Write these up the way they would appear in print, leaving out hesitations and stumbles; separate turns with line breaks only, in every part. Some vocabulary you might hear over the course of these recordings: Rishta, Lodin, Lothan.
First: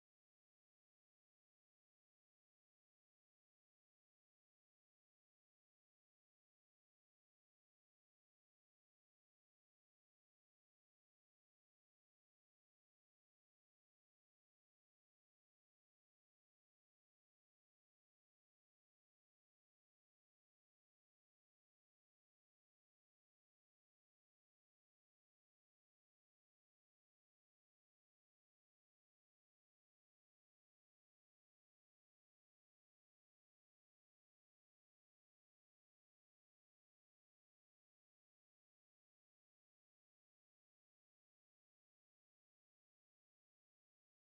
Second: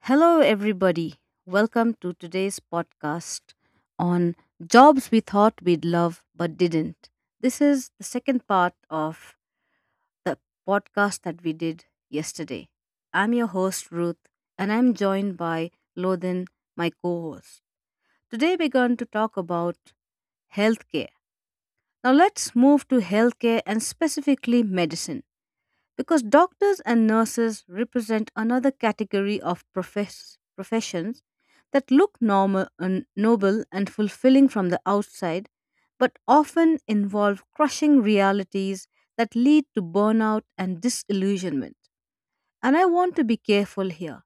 Hello, everybody. Welcome to today's podcast on jobs we thought we'd love but didn't. This is the second part of the podcast that we did yesterday. I'm your host, Ruth, and I'm joined by Lodin, my co host. Today, we're going to talk about healthcare. Now, let's move to healthcare and specifically medicine because doctors and nurses represent another category of professions that look normal and noble and fulfilling from the outside but often involve crushing realities that lead to burnout and disillusionment. And I want to be careful here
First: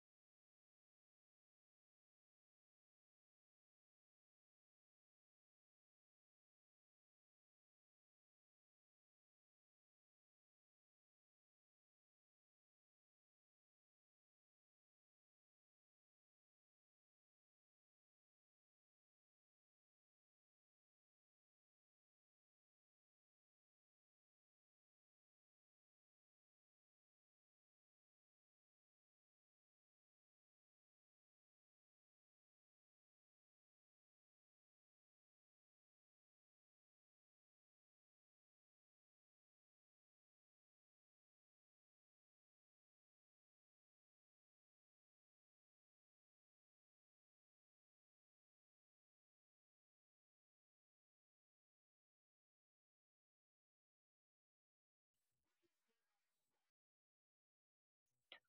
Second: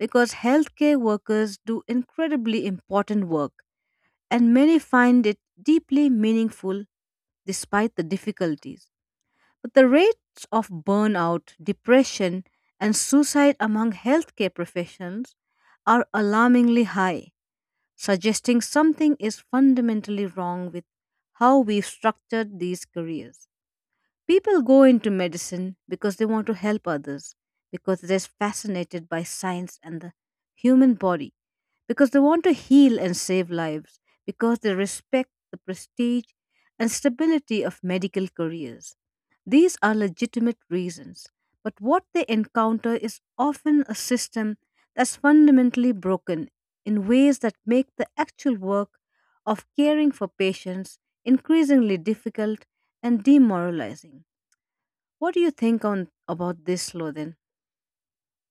because healthcare workers do incredibly important work and many find it deeply meaningful despite the difficulties. But the rates of burnout, depression, and suicide among healthcare professionals are alarmingly high, suggesting something is fundamentally wrong with how we've structured these careers. People go into medicine because they want to help others, because they're fascinated by science and the human body, because they want to heal and save lives, because they respect the prestige and stability of medical careers. These are legitimate reasons, but what they encounter is often a system that's fundamentally broken in ways that make the actual work of caring for patients increasingly difficult and demoralizing. What do you think on about this, Lothan?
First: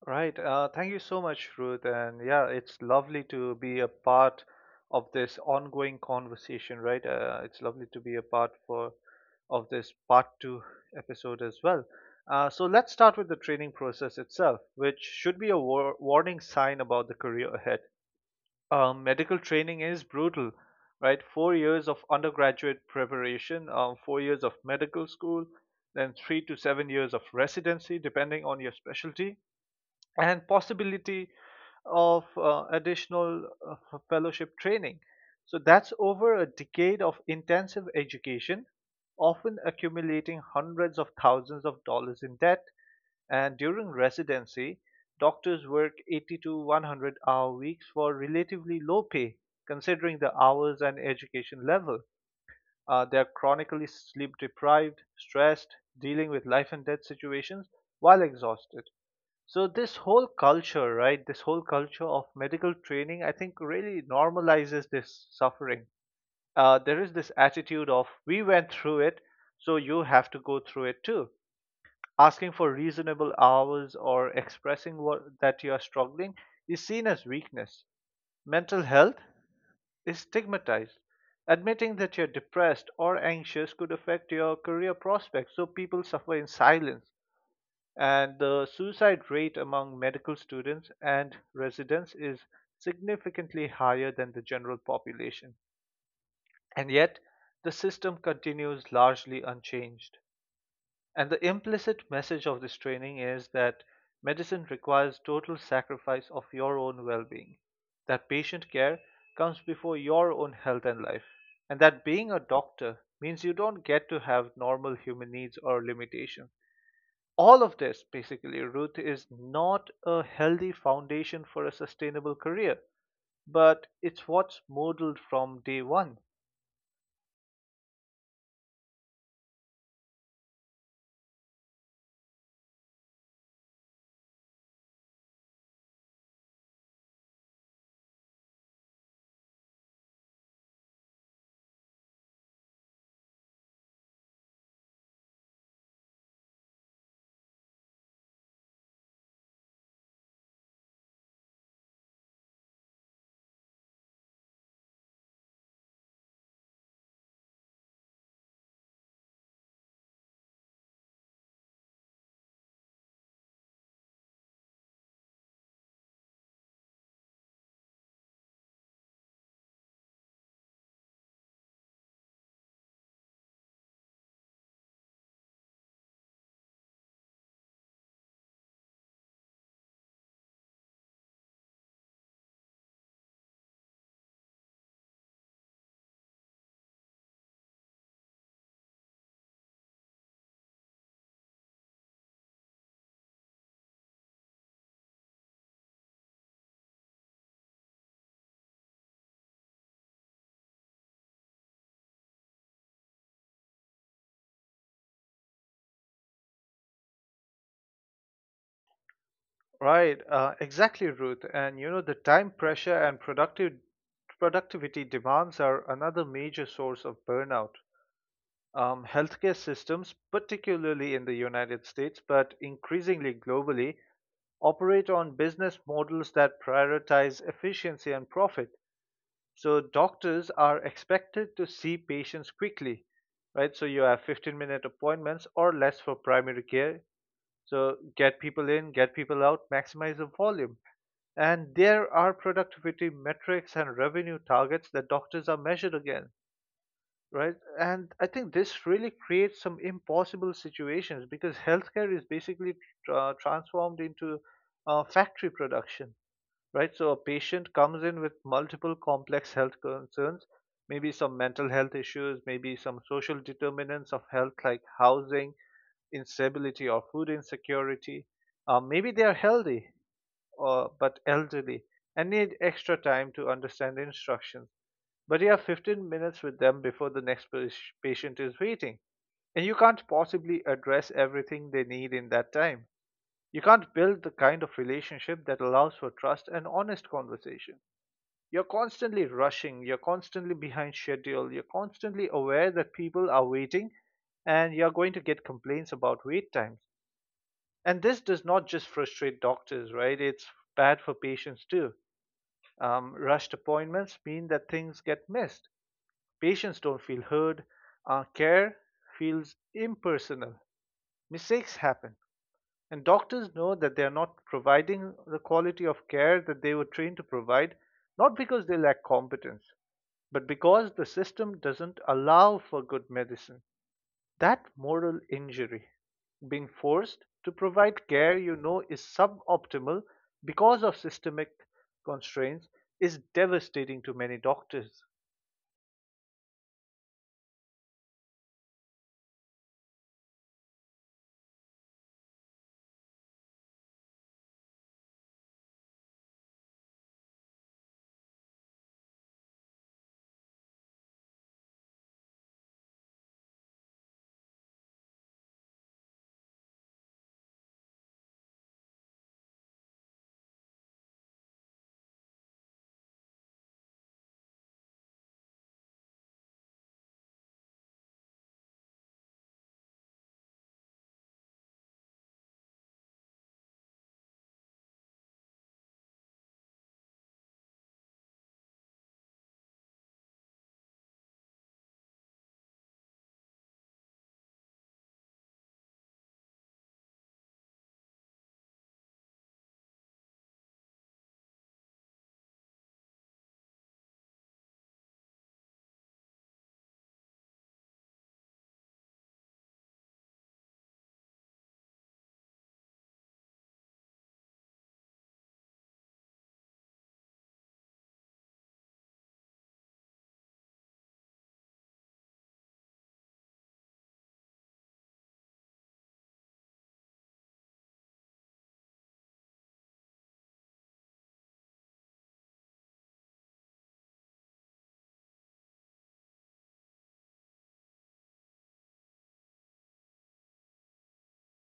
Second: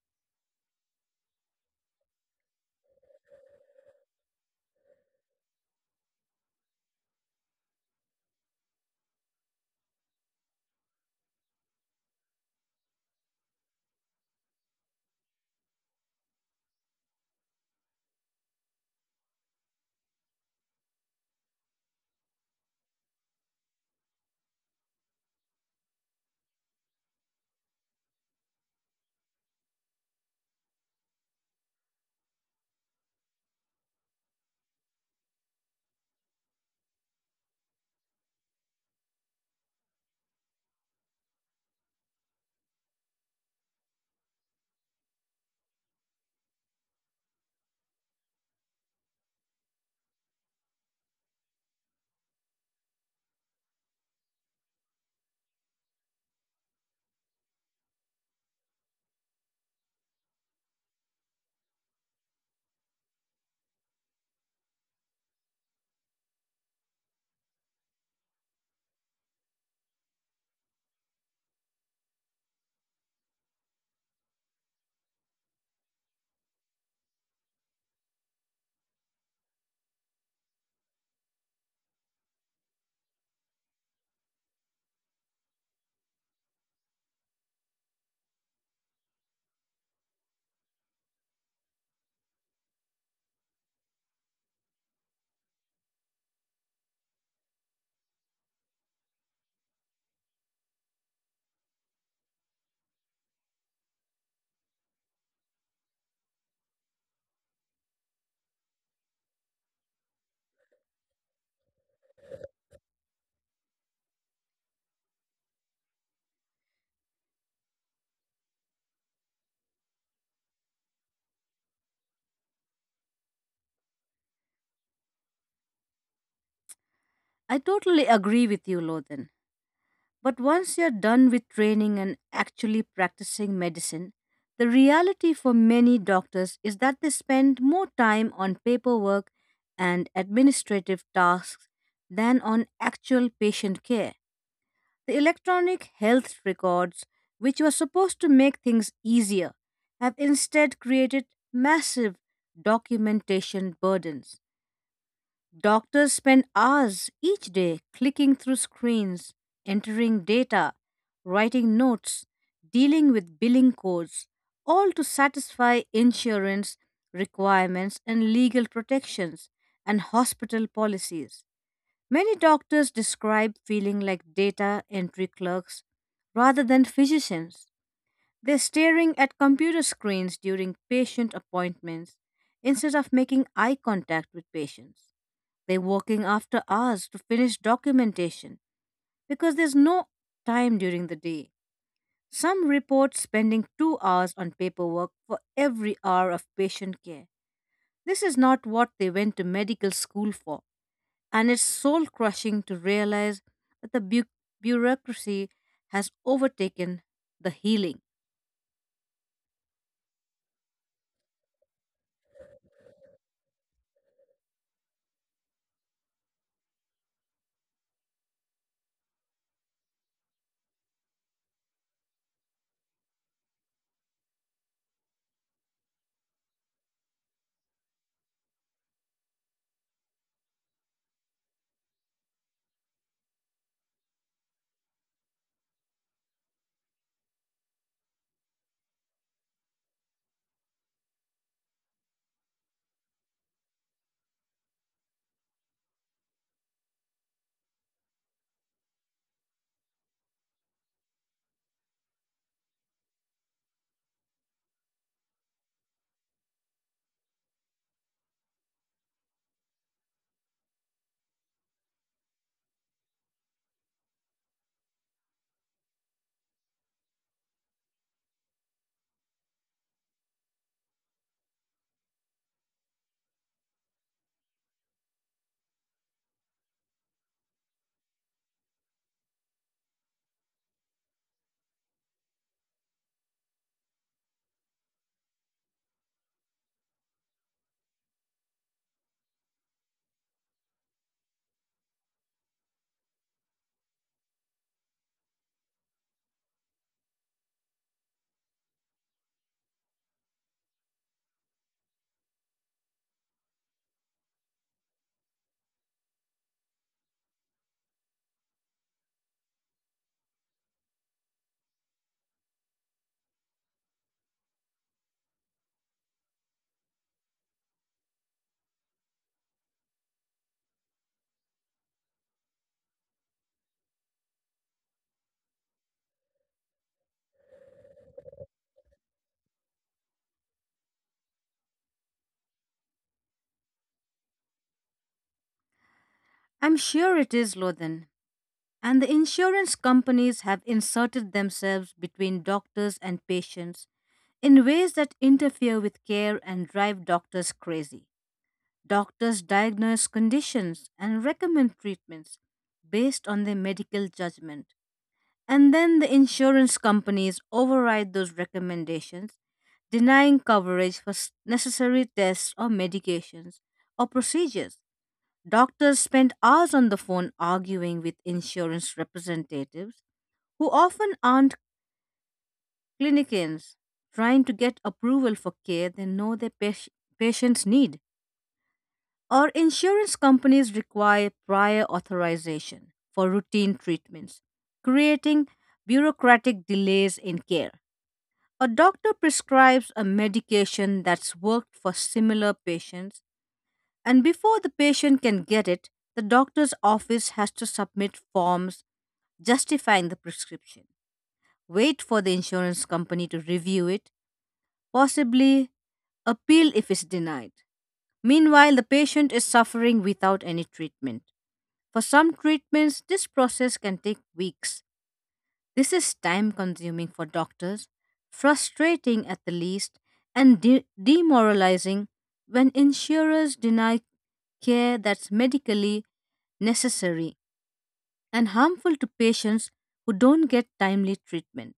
Right. Thank you so much, Ruth. And yeah, it's lovely to be a part of this ongoing conversation, right? It's lovely to be a part for of this part two episode as well. So let's start with the training process itself, which should be a warning sign about the career ahead. Medical training is brutal, right? 4 years of undergraduate preparation, 4 years of medical school, then 3 to 7 years of residency, depending on your specialty and possibility of additional fellowship training. So that's over a decade of intensive education, often accumulating hundreds of thousands of dollars in debt. And during residency, doctors work 80 to 100 hour weeks for relatively low pay, considering the hours and education level. They are chronically sleep deprived, stressed, dealing with life and death situations while exhausted. So this whole culture, right? This whole culture of medical training, I think, really normalizes this suffering. There is this attitude of we went through it, so you have to go through it too. Asking for reasonable hours or expressing what, that you are struggling is seen as weakness. Mental health is stigmatized. Admitting that you're depressed or anxious could affect your career prospects, so people suffer in silence, and the suicide rate among medical students and residents is significantly higher than the general population. And yet, the system continues largely unchanged. And the implicit message of this training is that medicine requires total sacrifice of your own well being, that patient care comes before your own health and life, and that being a doctor means you don't get to have normal human needs or limitations. All of this basically, Ruth, is not a healthy foundation for a sustainable career, but it's what's modeled from day one.
I totally agree with you, Lothan. But once you're done with training and actually practicing medicine, the reality for many doctors is that they spend more time on paperwork and administrative tasks than on actual patient care. The electronic health records, which were supposed to make things easier, have instead created massive documentation burdens. Doctors spend hours each day clicking through screens, entering data, writing notes, dealing with billing codes, all to satisfy insurance requirements and legal protections and hospital policies. Many doctors describe feeling like data entry clerks rather than physicians. They're staring at computer screens during patient appointments instead of making eye contact with patients. They're working after hours to finish documentation because there's no time during the day. Some report spending 2 hours on paperwork for every hour of patient care. This is not what they went to medical school for. And it's soul crushing to realize that the bureaucracy has overtaken the healing.
Right. Exactly, Ruth. And you know the time pressure and productive productivity demands are another major source of burnout. Healthcare systems, particularly in the United States but increasingly globally, operate on business models that prioritize efficiency and profit. So doctors are expected to see patients quickly, right? So you have 15-minute appointments or less for primary care. So get people in, get people out, maximize the volume. And there are productivity metrics and revenue targets that doctors are measured against, right? And I think this really creates some impossible situations because healthcare is basically transformed into factory production, right? So a patient comes in with multiple complex health concerns, maybe some mental health issues, maybe some social determinants of health like housing, instability or food insecurity. Maybe they are healthy, but elderly and need extra time to understand the instructions. But you have 15 minutes with them before the next patient is waiting. And you can't possibly address everything they need in that time. You can't build the kind of relationship that allows for trust and honest conversation. You're constantly rushing, you're constantly behind schedule, you're constantly aware that people are waiting, and you're going to get complaints about wait times. And this does not just frustrate doctors, right? It's bad for patients too. Rushed appointments mean that things get missed. Patients don't feel heard, care feels impersonal, mistakes happen. And doctors know that they are not providing the quality of care that they were trained to provide, not because they lack competence, but because the system doesn't allow for good medicine. That moral injury, being forced to provide care you know is suboptimal because of systemic constraints, is devastating to many doctors.
I'm sure it is, Lothan. And the insurance companies have inserted themselves between doctors and patients in ways that interfere with care and drive doctors crazy. Doctors diagnose conditions and recommend treatments based on their medical judgment. And then the insurance companies override those recommendations, denying coverage for necessary tests or medications or procedures. Doctors spend hours on the phone arguing with insurance representatives who often aren't clinicians, trying to get approval for care they know their patients need. Or insurance companies require prior authorization for routine treatments, creating bureaucratic delays in care. A doctor prescribes a medication that's worked for similar patients, and before the patient can get it, the doctor's office has to submit forms justifying the prescription, wait for the insurance company to review it, possibly appeal if it's denied. Meanwhile, the patient is suffering without any treatment. For some treatments, this process can take weeks. This is time consuming for doctors, frustrating at the least, and demoralizing when insurers deny care that's medically necessary and harmful to patients who don't get timely treatment.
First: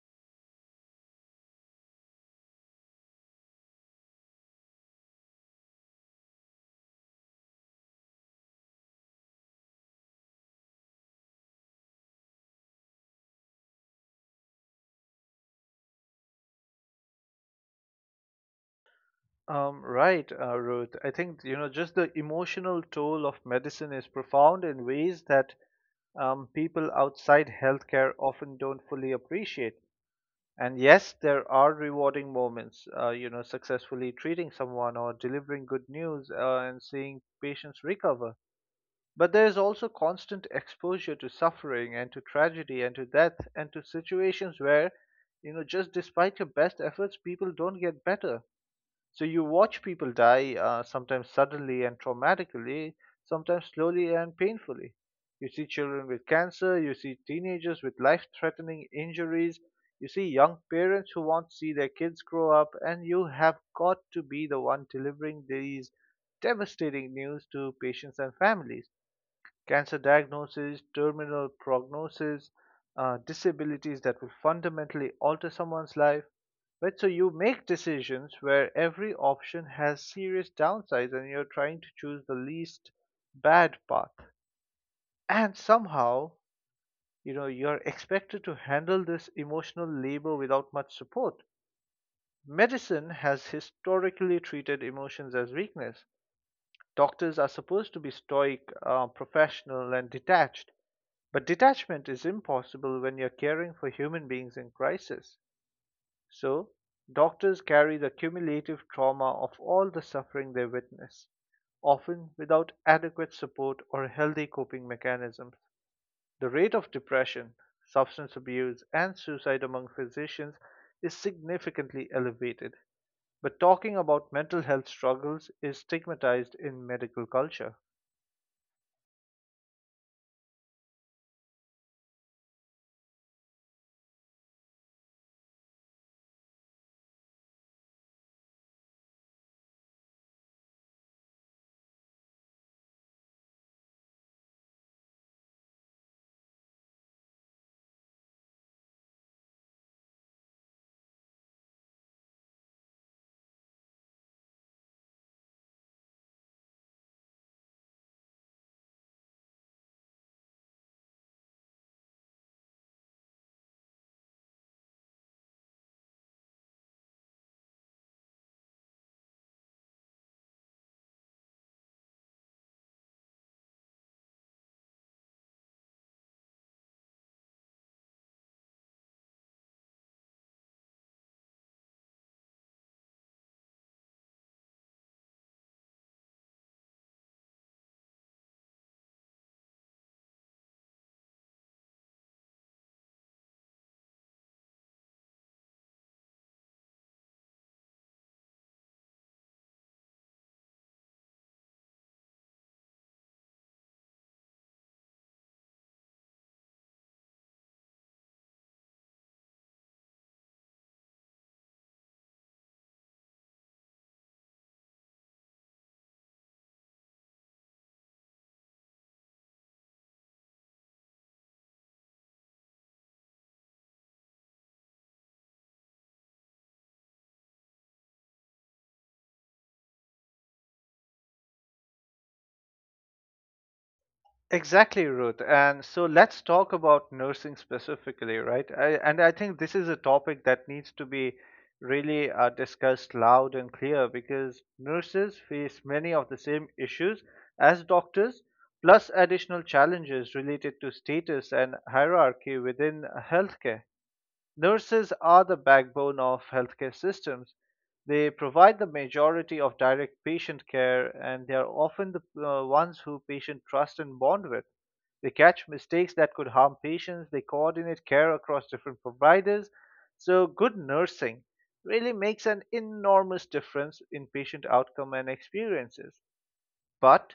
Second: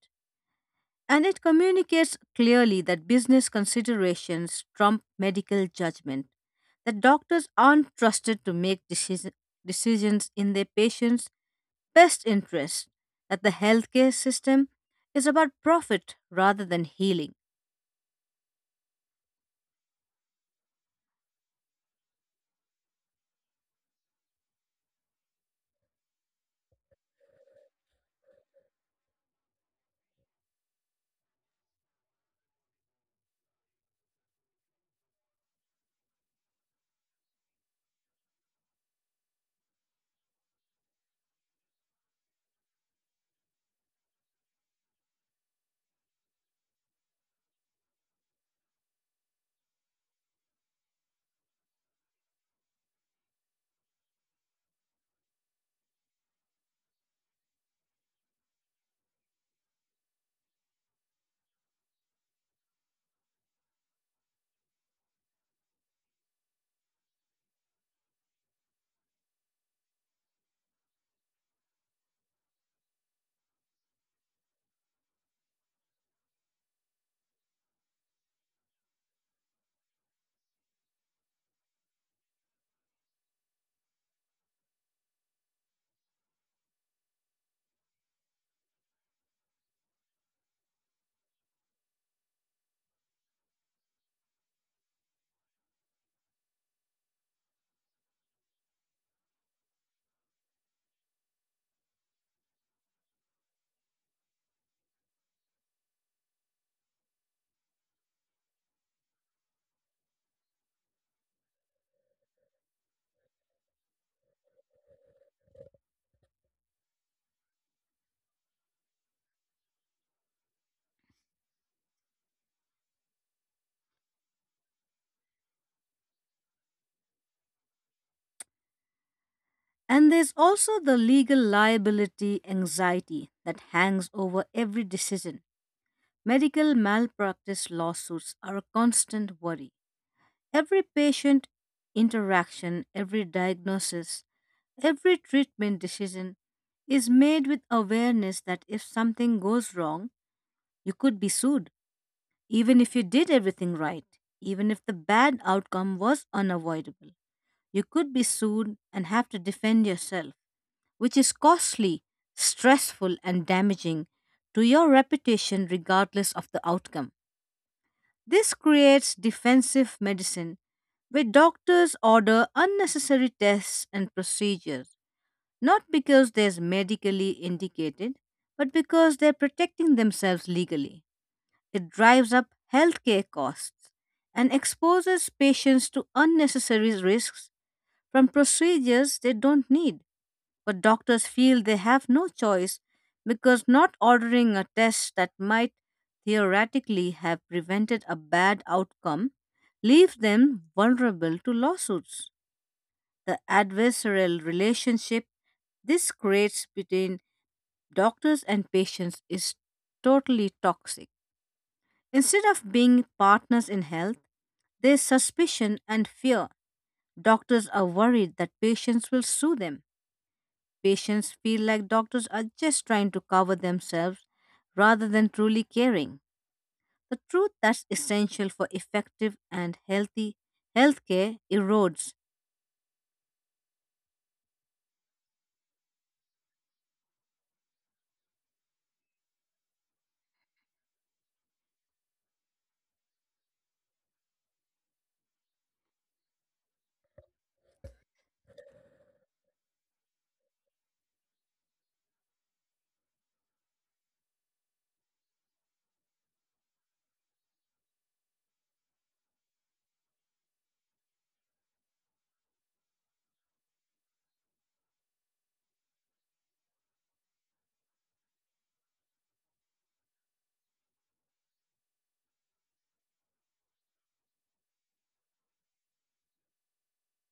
And it communicates clearly that business considerations trump medical judgment, that doctors aren't trusted to make decisions in their patients' best interest, that the healthcare system is about profit rather than healing.
Right, Ruth. I think you know just the emotional toll of medicine is profound in ways that people outside healthcare often don't fully appreciate. And yes, there are rewarding moments, you know, successfully treating someone or delivering good news and seeing patients recover. But there is also constant exposure to suffering and to tragedy and to death and to situations where, you know, just despite your best efforts, people don't get better. So you watch people die, sometimes suddenly and traumatically, sometimes slowly and painfully. You see children with cancer, you see teenagers with life threatening injuries, you see young parents who want to see their kids grow up, and you have got to be the one delivering these devastating news to patients and families. Cancer diagnosis, terminal prognosis, disabilities that will fundamentally alter someone's life. Right, so you make decisions where every option has serious downsides and you're trying to choose the least bad path. And somehow, you know, you're expected to handle this emotional labor without much support. Medicine has historically treated emotions as weakness. Doctors are supposed to be stoic, professional, and detached, but detachment is impossible when you're caring for human beings in crisis. So, doctors carry the cumulative trauma of all the suffering they witness, often without adequate support or healthy coping mechanisms. The rate of depression, substance abuse, and suicide among physicians is significantly elevated. But talking about mental health struggles is stigmatized in medical culture.
And there's also the legal liability anxiety that hangs over every decision. Medical malpractice lawsuits are a constant worry. Every patient interaction, every diagnosis, every treatment decision is made with awareness that if something goes wrong, you could be sued. Even if you did everything right, even if the bad outcome was unavoidable, you could be sued and have to defend yourself, which is costly, stressful, and damaging to your reputation regardless of the outcome. This creates defensive medicine where doctors order unnecessary tests and procedures, not because they're medically indicated, but because they're protecting themselves legally. It drives up healthcare costs and exposes patients to unnecessary risks from procedures they don't need. But doctors feel they have no choice because not ordering a test that might theoretically have prevented a bad outcome leaves them vulnerable to lawsuits. The adversarial relationship this creates between doctors and patients is totally toxic. Instead of being partners in health, there's suspicion and fear. Doctors are worried that patients will sue them. Patients feel like doctors are just trying to cover themselves rather than truly caring. The truth that's essential for effective and healthy healthcare erodes.
Exactly, Ruth. And so let's talk about nursing specifically, right? And I think this is a topic that needs to be really discussed loud and clear because nurses face many of the same issues as doctors, plus additional challenges related to status and hierarchy within healthcare. Nurses are the backbone of healthcare systems. They provide the majority of direct patient care, and they are often the ones who patients trust and bond with. They catch mistakes that could harm patients, they coordinate care across different providers. So, good nursing really makes an enormous difference in patient outcome and experiences. But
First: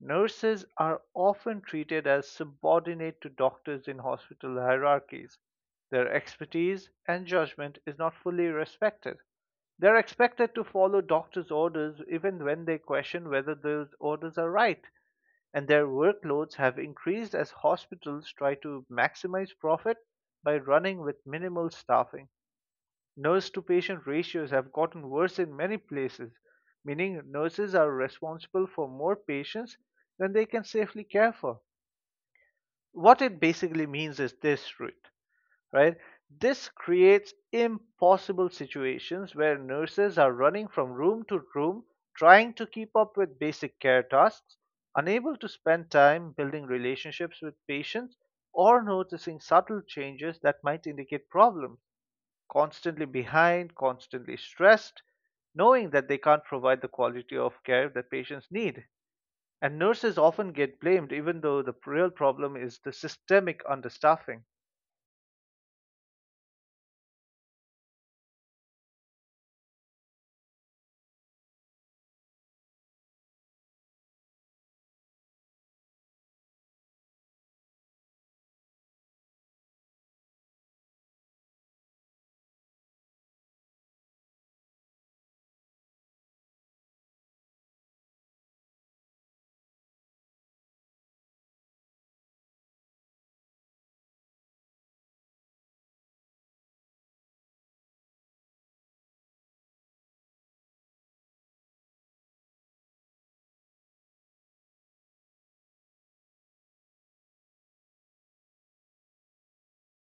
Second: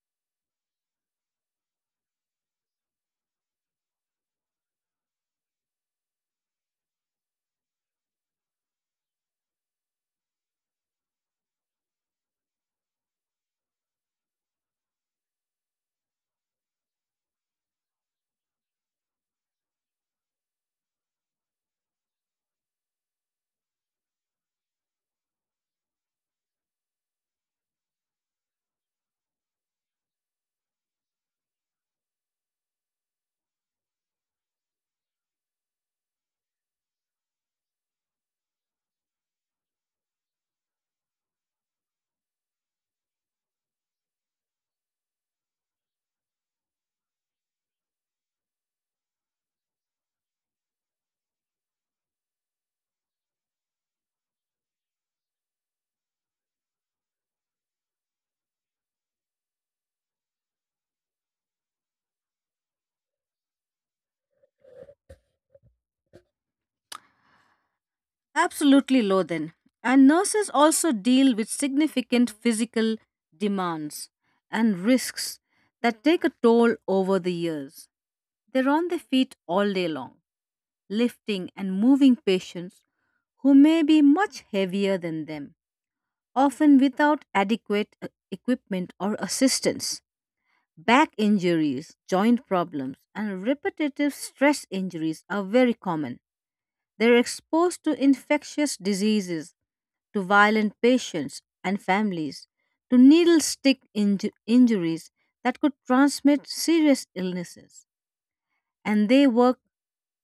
nurses are often treated as subordinate to doctors in hospital hierarchies. Their expertise and judgment is not fully respected. They are expected to follow doctors' orders even when they question whether those orders are right, and their workloads have increased as hospitals try to maximize profit by running with minimal staffing. Nurse to patient ratios have gotten worse in many places, meaning nurses are responsible for more patients than they can safely care for. What it basically means is this, Ruth, right? This creates impossible situations where nurses are running from room to room trying to keep up with basic care tasks, unable to spend time building relationships with patients or noticing subtle changes that might indicate problems. Constantly behind, constantly stressed, knowing that they can't provide the quality of care that patients need. And nurses often get blamed, even though the real problem is the systemic understaffing.
Absolutely, Lothan. And nurses also deal with significant physical demands and risks that take a toll over the years. They're on their feet all day long, lifting and moving patients who may be much heavier than them, often without adequate equipment or assistance. Back injuries, joint problems, and repetitive stress injuries are very common. They're exposed to infectious diseases, to violent patients and families, to needle stick injuries that could transmit serious illnesses. And they work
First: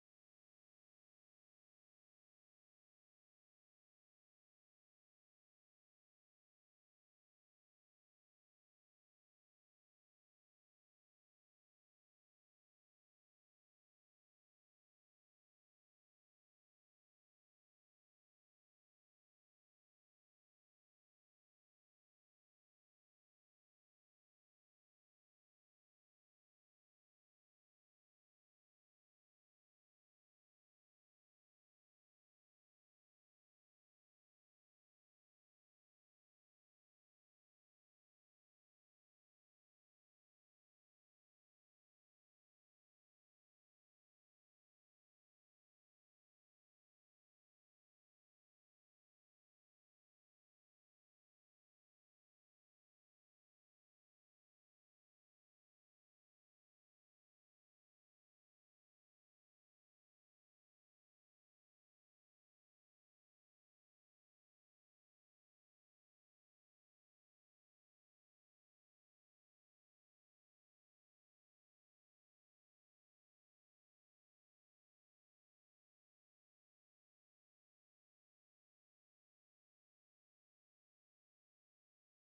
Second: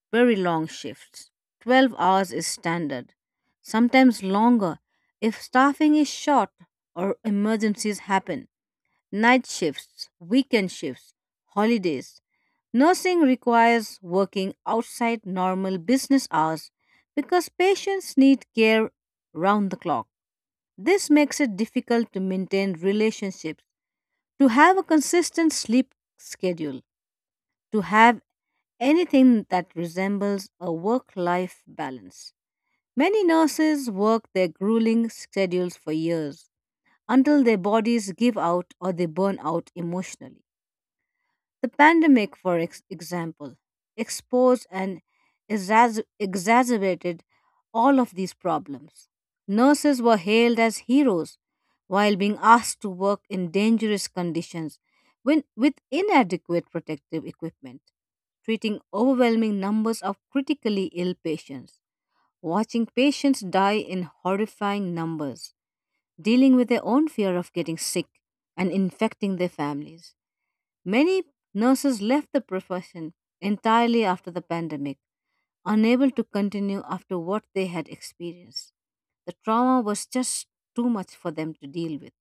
very long shifts. 12 hours is standard, sometimes longer if staffing is short or emergencies happen. Night shifts, weekend shifts, holidays. Nursing requires working outside normal business hours because patients need care round the clock. This makes it difficult to maintain relationships, to have a consistent sleep schedule, to have anything that resembles a work life balance. Many nurses work their grueling schedules for years until their bodies give out or they burn out emotionally. The pandemic, for example, exposed and exacerbated all of these problems. Nurses were hailed as heroes while being asked to work in dangerous conditions, when with inadequate protective equipment, treating overwhelming numbers of critically ill patients, watching patients die in horrifying numbers, dealing with their own fear of getting sick and infecting their families. Many nurses left the profession entirely after the pandemic, unable to continue after what they had experienced. The trauma was just too much for them to deal with.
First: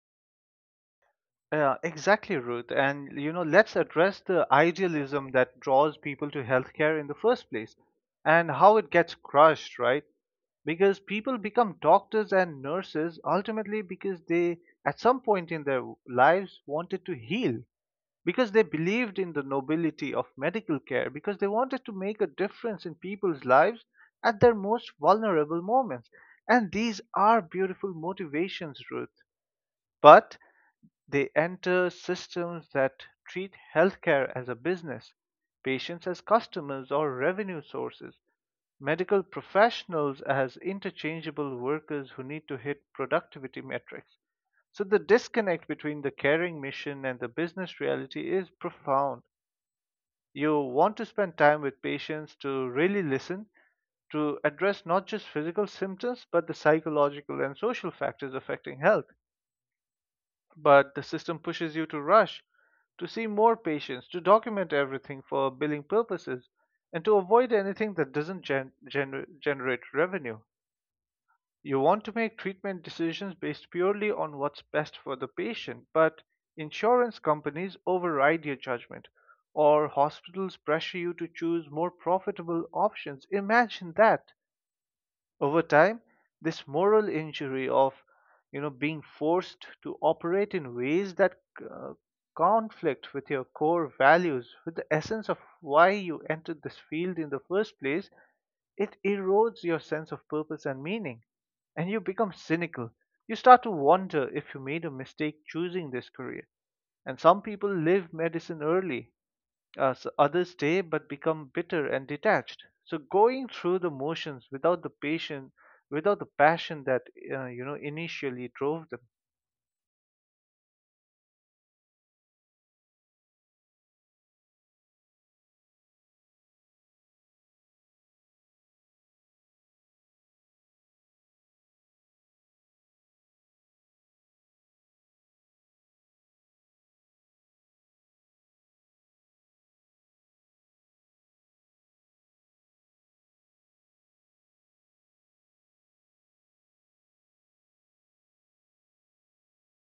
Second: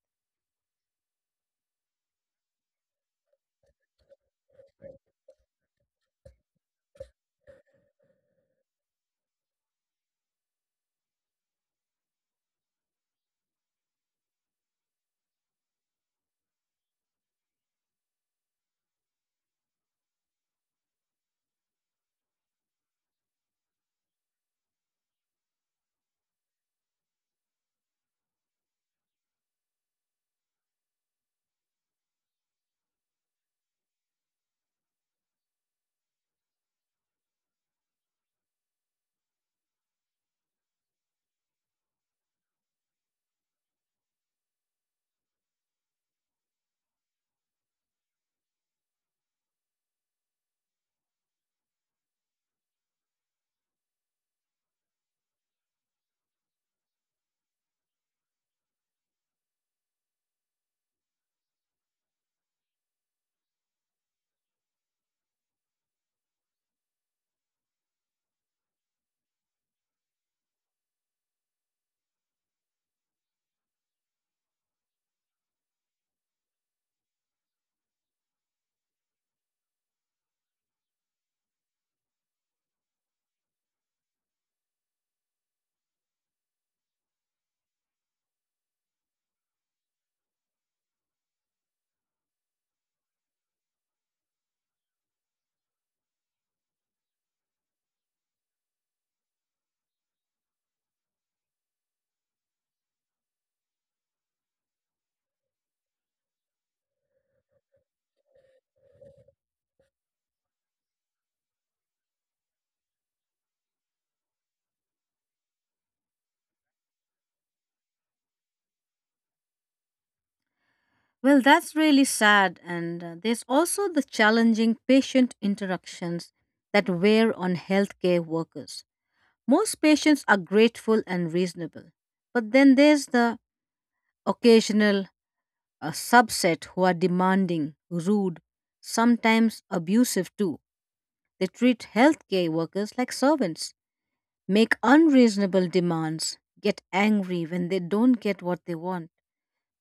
Yeah, exactly, Ruth. And you know, let's address the idealism that draws people to healthcare in the first place and how it gets crushed, right? Because people become doctors and nurses ultimately because they, at some point in their lives, wanted to heal, because they believed in the nobility of medical care, because they wanted to make a difference in people's lives at their most vulnerable moments. And these are beautiful motivations, Ruth. But they enter systems that treat healthcare as a business, patients as customers or revenue sources, medical professionals as interchangeable workers who need to hit productivity metrics. So the disconnect between the caring mission and the business reality is profound. You want to spend time with patients to really listen, to address not just physical symptoms, but the psychological and social factors affecting health. But the system pushes you to rush, to see more patients, to document everything for billing purposes, and to avoid anything that doesn't generate revenue. You want to make treatment decisions based purely on what's best for the patient, but insurance companies override your judgment, or hospitals pressure you to choose more profitable options. Imagine that. Over time, this moral injury of you know being forced to operate in ways that uh, conflict with your core values, with the essence of why you entered this field in the first place, it erodes your sense of purpose and meaning, and you become cynical. You start to wonder if you made a mistake choosing this career. And some people leave medicine early, others stay but become bitter and detached. So going through the motions without the passion, without the passion that you know initially drove them.
Well, that's really sad. And there's also the challenging patient interactions that wear on healthcare workers. Most patients are grateful and reasonable, but then there's the occasional subset who are demanding, rude, sometimes abusive too. They treat healthcare workers like servants, make unreasonable demands, get angry when they don't get what they want,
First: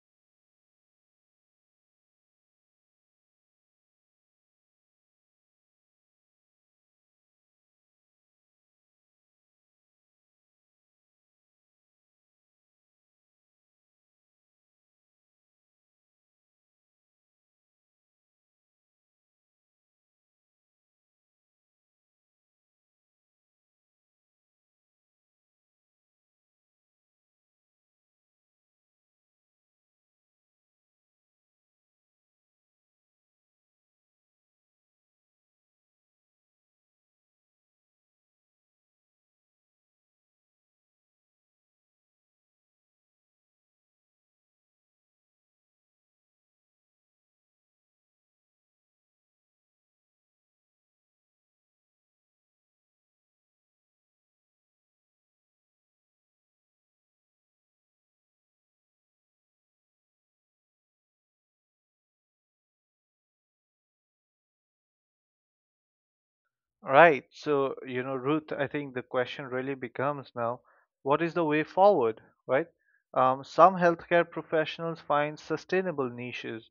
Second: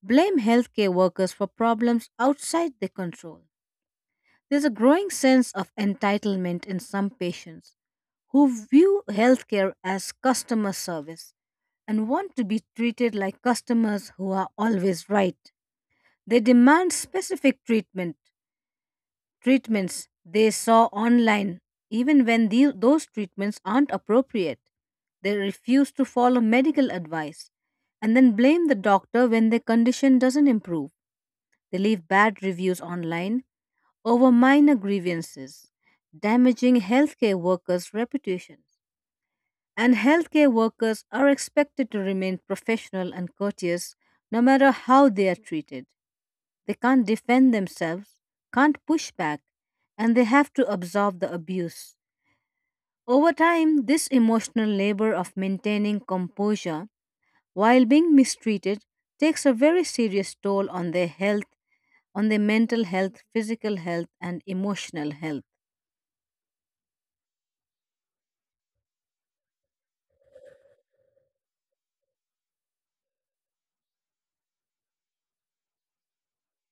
blame healthcare workers for problems outside their control. There's a growing sense of entitlement in some patients who view healthcare as customer service and want to be treated like customers who are always right. They demand specific treatments they saw online, even when those treatments aren't appropriate. They refuse to follow medical advice and then blame the doctor when their condition doesn't improve. They leave bad reviews online over minor grievances, damaging healthcare workers' reputations. And healthcare workers are expected to remain professional and courteous no matter how they are treated. They can't defend themselves, can't push back, and they have to absorb the abuse. Over time, this emotional labor of maintaining composure while being mistreated takes a very serious toll on their health, on their mental health, physical health, and emotional health.
Right. So, you know, Ruth, I think the question really becomes now, what is the way forward, right? Some healthcare professionals find sustainable niches,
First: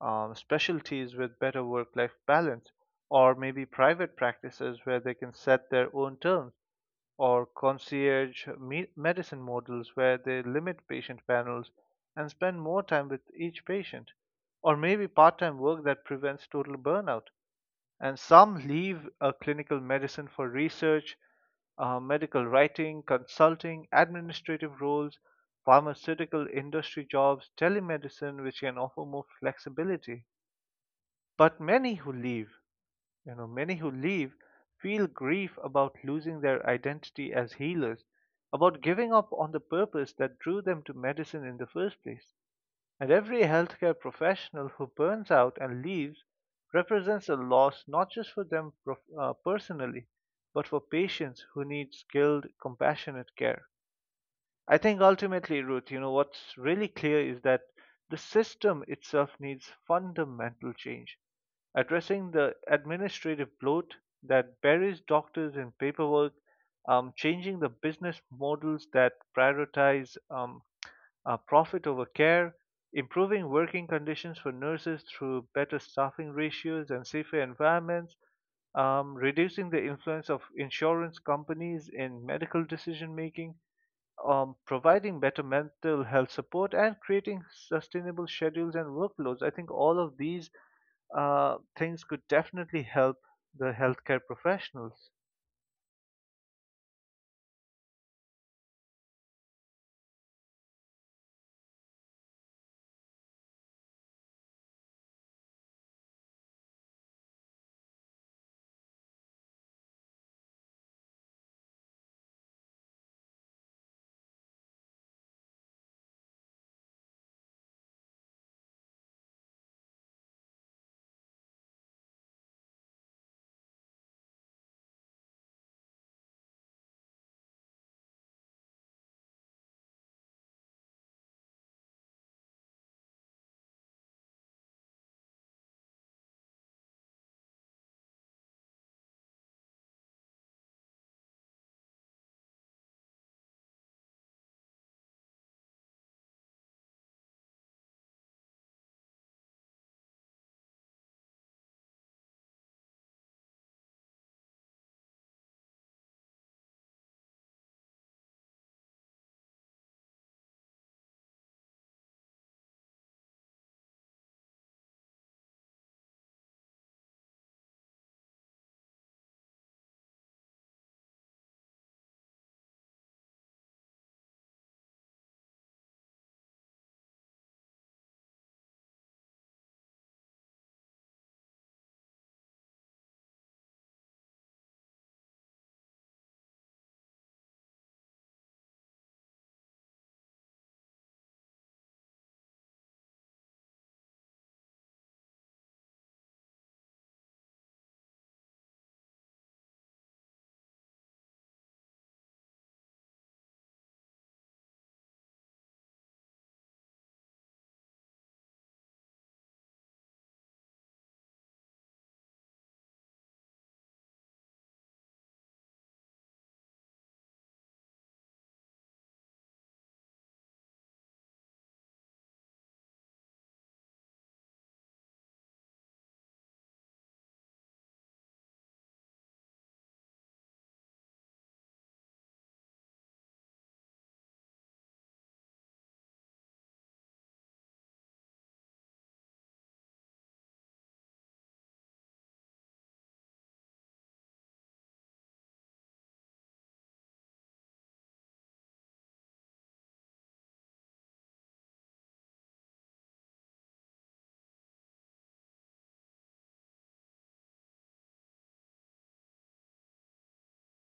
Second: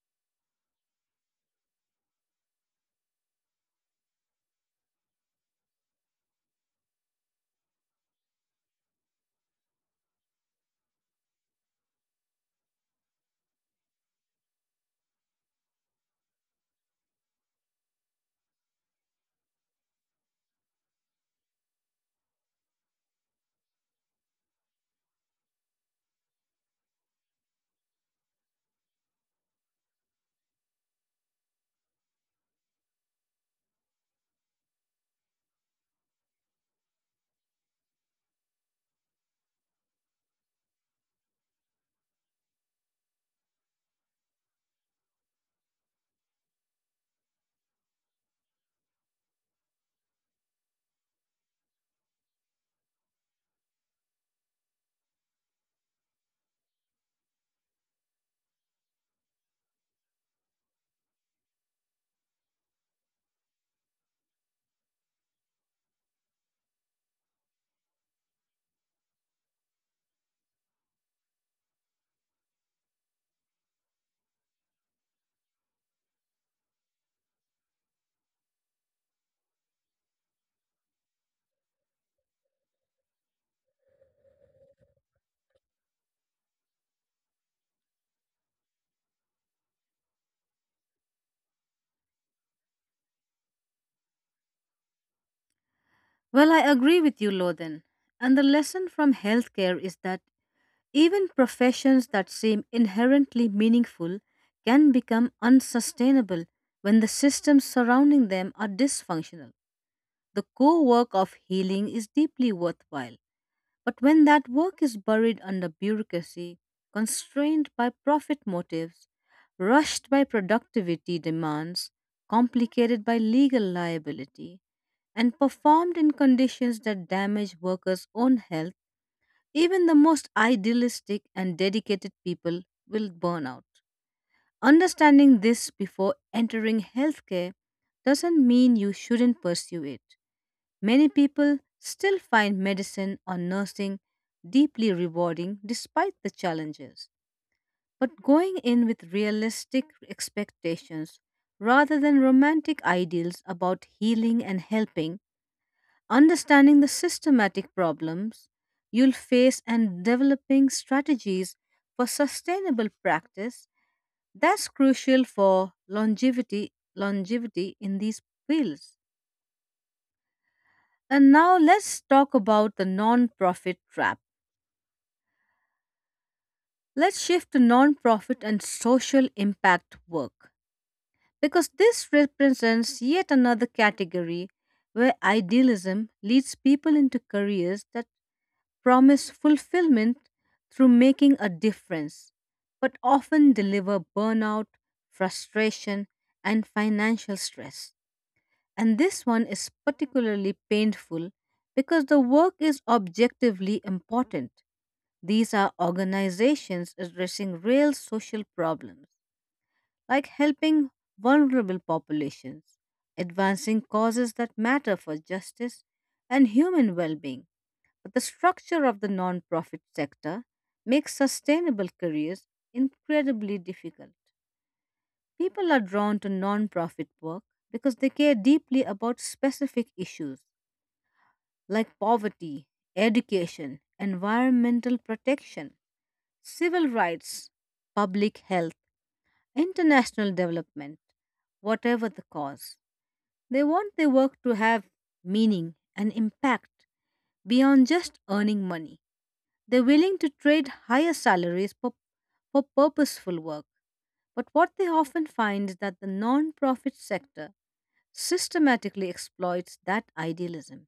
specialties with better work-life balance, or maybe private practices where they can set their own terms, or concierge medicine models where they limit patient panels and spend more time with each patient, or maybe part-time work that prevents total burnout, and some leave clinical medicine for research, medical writing, consulting, administrative roles, pharmaceutical industry jobs, telemedicine, which can offer more flexibility. But many who leave, many who leave feel grief about losing their identity as healers, about giving up on the purpose that drew them to medicine in the first place. And every healthcare professional who burns out and leaves represents a loss not just for them personally, but for patients who need skilled, compassionate care. I think ultimately, Ruth, what's really clear is that the system itself needs fundamental change. Addressing the administrative bloat that buries doctors in paperwork, changing the business models that prioritize profit over care, improving working conditions for nurses through better staffing ratios and safer environments, reducing the influence of insurance companies in medical decision making, providing better mental health support, and creating sustainable schedules and workloads. I think all of these things could definitely help the healthcare professionals.
Well, I agree with you, Loden. And the lesson from healthcare is that even professions that seem inherently meaningful can become unsustainable when the systems surrounding them are dysfunctional. The core work of healing is deeply worthwhile, but when that work is buried under bureaucracy, constrained by profit motives, rushed by productivity demands, complicated by legal liability, and performed in conditions that damage workers' own health, even the most idealistic and dedicated people will burn out. Understanding this before entering healthcare doesn't mean you shouldn't pursue it. Many people still find medicine or nursing deeply rewarding despite the challenges. But going in with realistic expectations rather than romantic ideals about healing and helping, understanding the systematic problems you'll face, and developing strategies for sustainable practice, that's crucial for longevity in these fields. And now let's talk about the non-profit trap. Let's shift to non-profit and social impact work because this represents yet another category where idealism leads people into careers that promise fulfillment through making a difference, but often deliver burnout, frustration, and financial stress. And this one is particularly painful because the work is objectively important. These are organizations addressing real social problems, like helping vulnerable populations, advancing causes that matter for justice and human well being. But the structure of the nonprofit sector makes sustainable careers incredibly difficult. People are drawn to nonprofit work because they care deeply about specific issues like poverty, education, environmental protection, civil rights, public health, international development, whatever the cause. They want their work to have meaning and impact beyond just earning money. They're willing to trade higher salaries for purposeful work. But what they often find is that the non-profit sector systematically exploits that idealism,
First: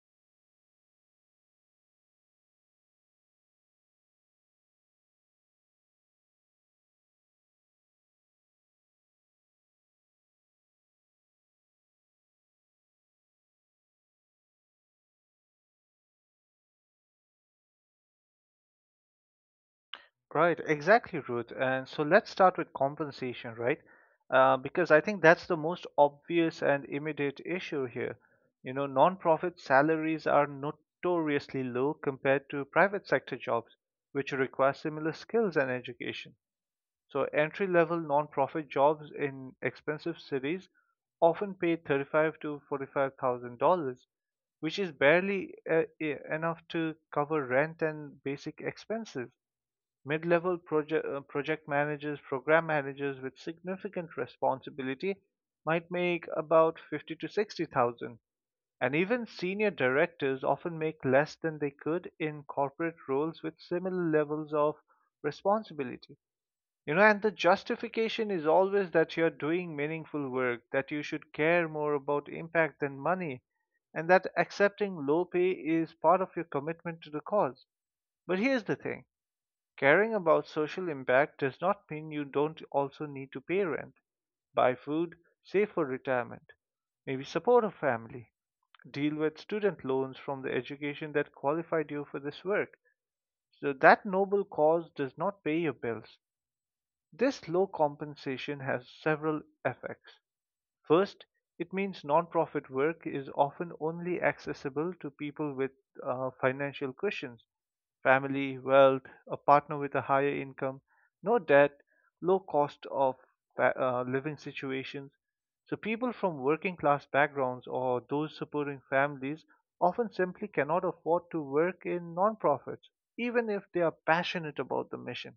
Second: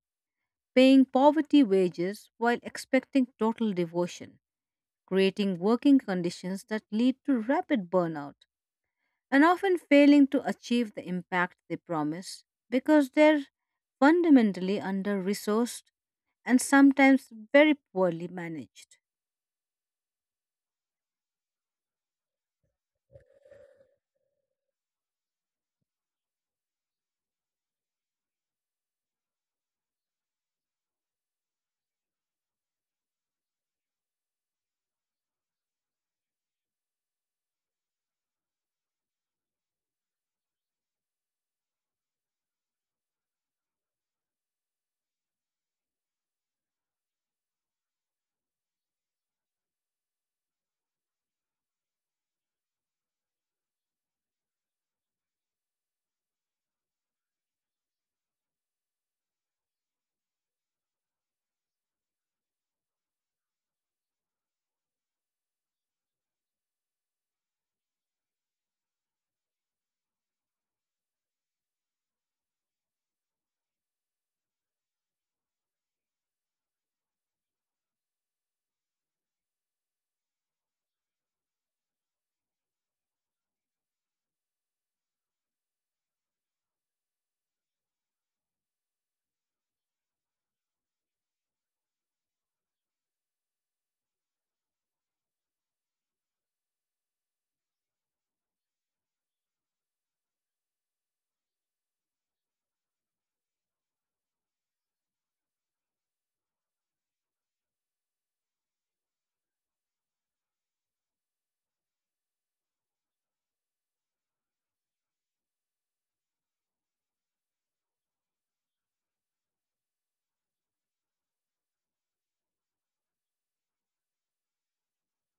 paying poverty wages while expecting total devotion, creating working conditions that lead to rapid burnout, and often failing to achieve the impact they promise because they're fundamentally under resourced and sometimes very poorly managed.
Right, exactly, Ruth. And so let's start with compensation, right? Because I think that's the most obvious and immediate issue here. Nonprofit salaries are notoriously low compared to private sector jobs, which require similar skills and education. So entry level nonprofit jobs in expensive cities often pay thirty-five to forty-five thousand dollars, which is barely enough to cover rent and basic expenses mid-level project managers, program managers with significant responsibility might make about 50 to 60,000. And even senior directors often make less than they could in corporate roles with similar levels of responsibility. And the justification is always that you're doing meaningful work, that you should care more about impact than money, and that accepting low pay is part of your commitment to the cause. But here's the thing. Caring about social impact does not mean you don't also need to pay rent, buy food, save for retirement, maybe support a family, deal with student loans from the education that qualified you for this work. So that noble cause does not pay your bills. This low compensation has several effects. First, it means nonprofit work is often only accessible to people with financial cushions, family, wealth, a partner with a higher income, no debt, low cost of living situations. So, people from working class backgrounds or those supporting families often simply cannot afford to work in nonprofits, even if they are passionate about the mission.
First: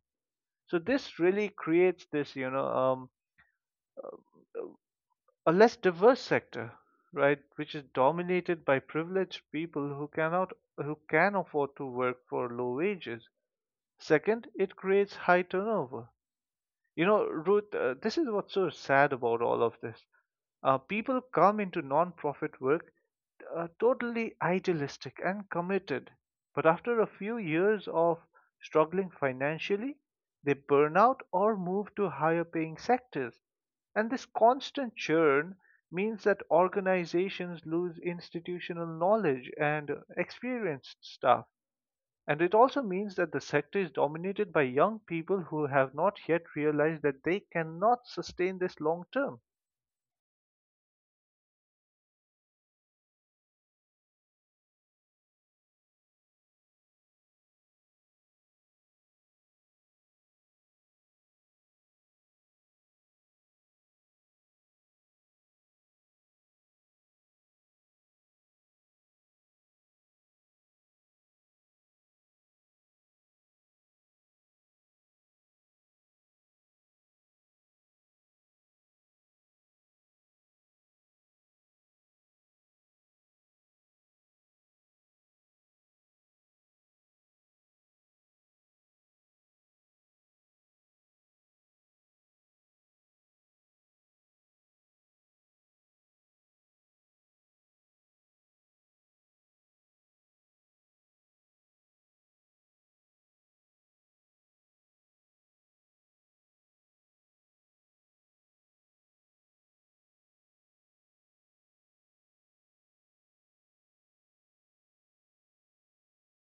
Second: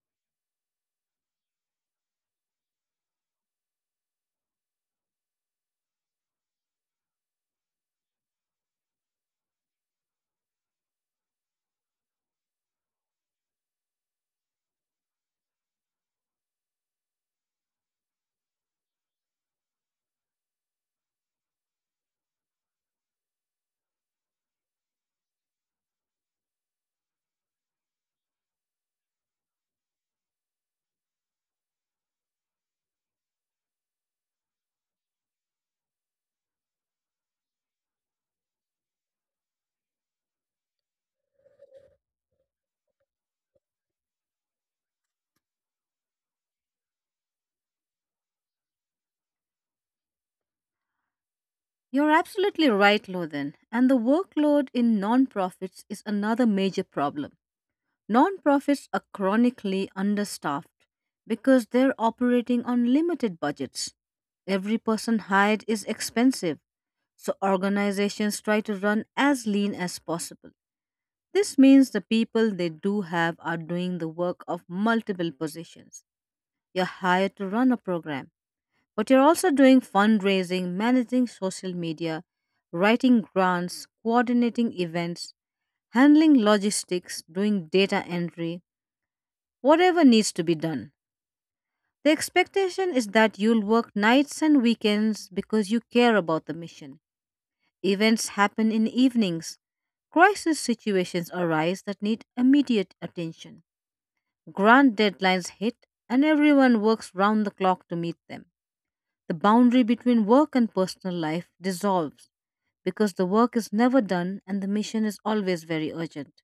So, this really creates a less diverse sector, right, which is dominated by privileged people who cannot who can afford to work for low wages. Second, it creates high turnover, you know, Ruth, this is what's so sad about all of this. People come into non-profit work totally idealistic and committed, but after a few years of struggling financially, they burn out or move to higher paying sectors. And this constant churn means that organizations lose institutional knowledge and experienced staff. And it also means that the sector is dominated by young people who have not yet realized that they cannot sustain this long term.
You're absolutely right, Lothan. And the workload in nonprofits is another major problem. Nonprofits are chronically understaffed because they're operating on limited budgets. Every person hired is expensive, so organizations try to run as lean as possible. This means the people they do have are doing the work of multiple positions. You're hired to run a program, but you're also doing fundraising, managing social media, writing grants, coordinating events, handling logistics, doing data entry, whatever needs to be done. The expectation is that you'll work nights and weekends because you care about the mission. Events happen in evenings. Crisis situations arise that need immediate attention. Grant deadlines hit, and everyone works round the clock to meet them. The boundary between work and personal life dissolves because the work is never done and the mission is always very urgent.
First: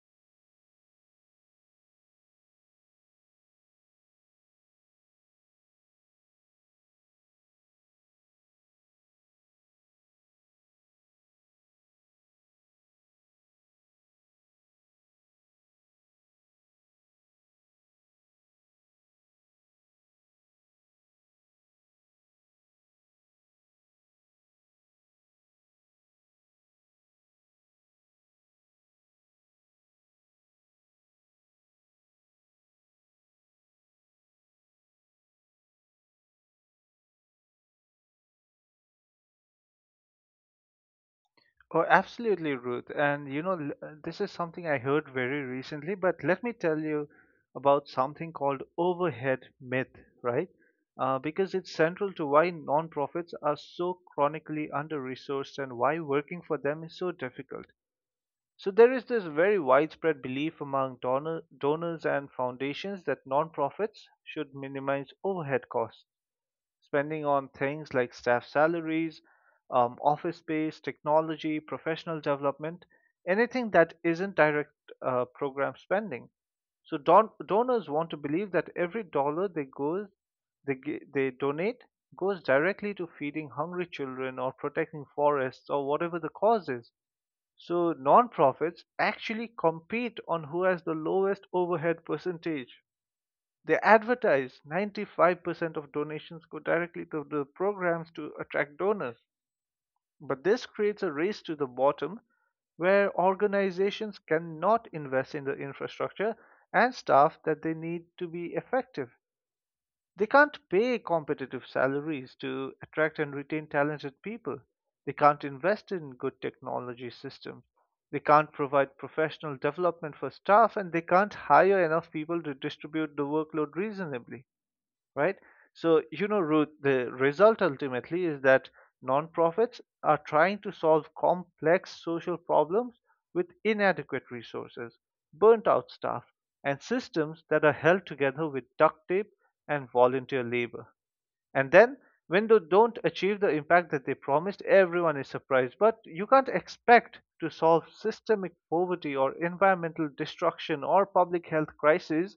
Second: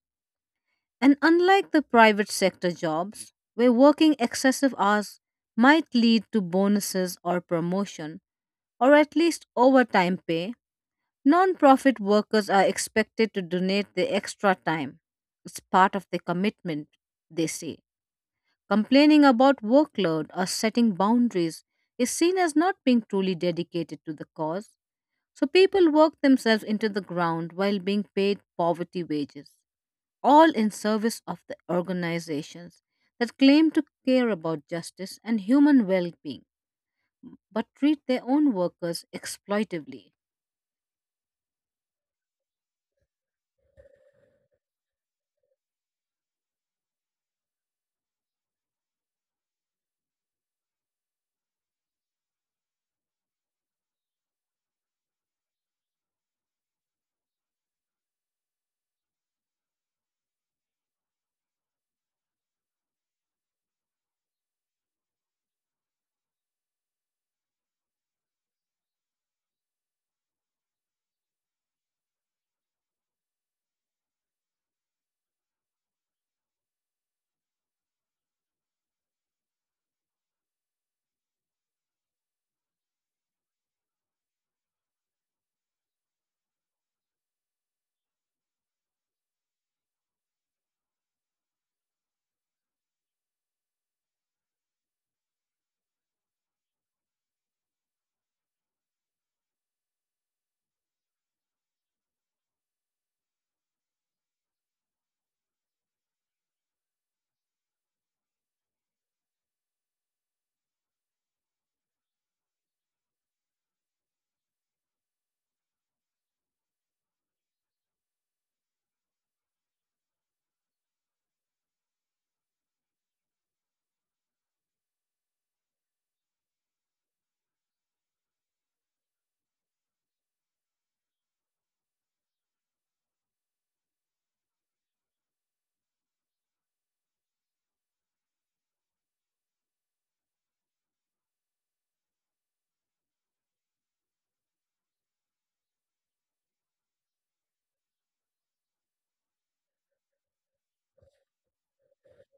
And unlike the private sector jobs, where working excessive hours might lead to bonuses or promotion or at least overtime pay, non-profit workers are expected to donate the extra time. It's part of the commitment, they say. Complaining about workload or setting boundaries is seen as not being truly dedicated to the cause. So people work themselves into the ground while being paid poverty wages, all in service of the organizations that claim to care about justice and human well being, but treat their own workers exploitively.
Oh, absolutely, Ruth. And this is something I heard very recently, but let me tell you about something called overhead myth, right? Because it's central to why nonprofits are so chronically under resourced and why working for them is so difficult. So there is this very widespread belief among donors and foundations that nonprofits should minimize overhead costs, spending on things like staff salaries, office space, technology, professional development, anything that isn't direct program spending. So donors want to believe that every dollar they donate goes directly to feeding hungry children or protecting forests or whatever the cause is. So non-profits actually compete on who has the lowest overhead percentage. They advertise 95% of donations go directly to the programs to attract donors. But this creates a race to the bottom where organizations cannot invest in the infrastructure and staff that they need to be effective. They can't pay competitive salaries to attract and retain talented people. They can't invest in good technology systems. They can't provide professional development for staff, and they can't hire enough people to distribute the workload reasonably, right? So, you know, Ruth, the result ultimately is that nonprofits are trying to solve complex social problems with inadequate resources, burnt out staff, and systems that are held together with duct tape and volunteer labor. And then, when they don't achieve the impact that they promised, everyone is surprised. But you can't expect to solve systemic poverty or environmental destruction or public health crises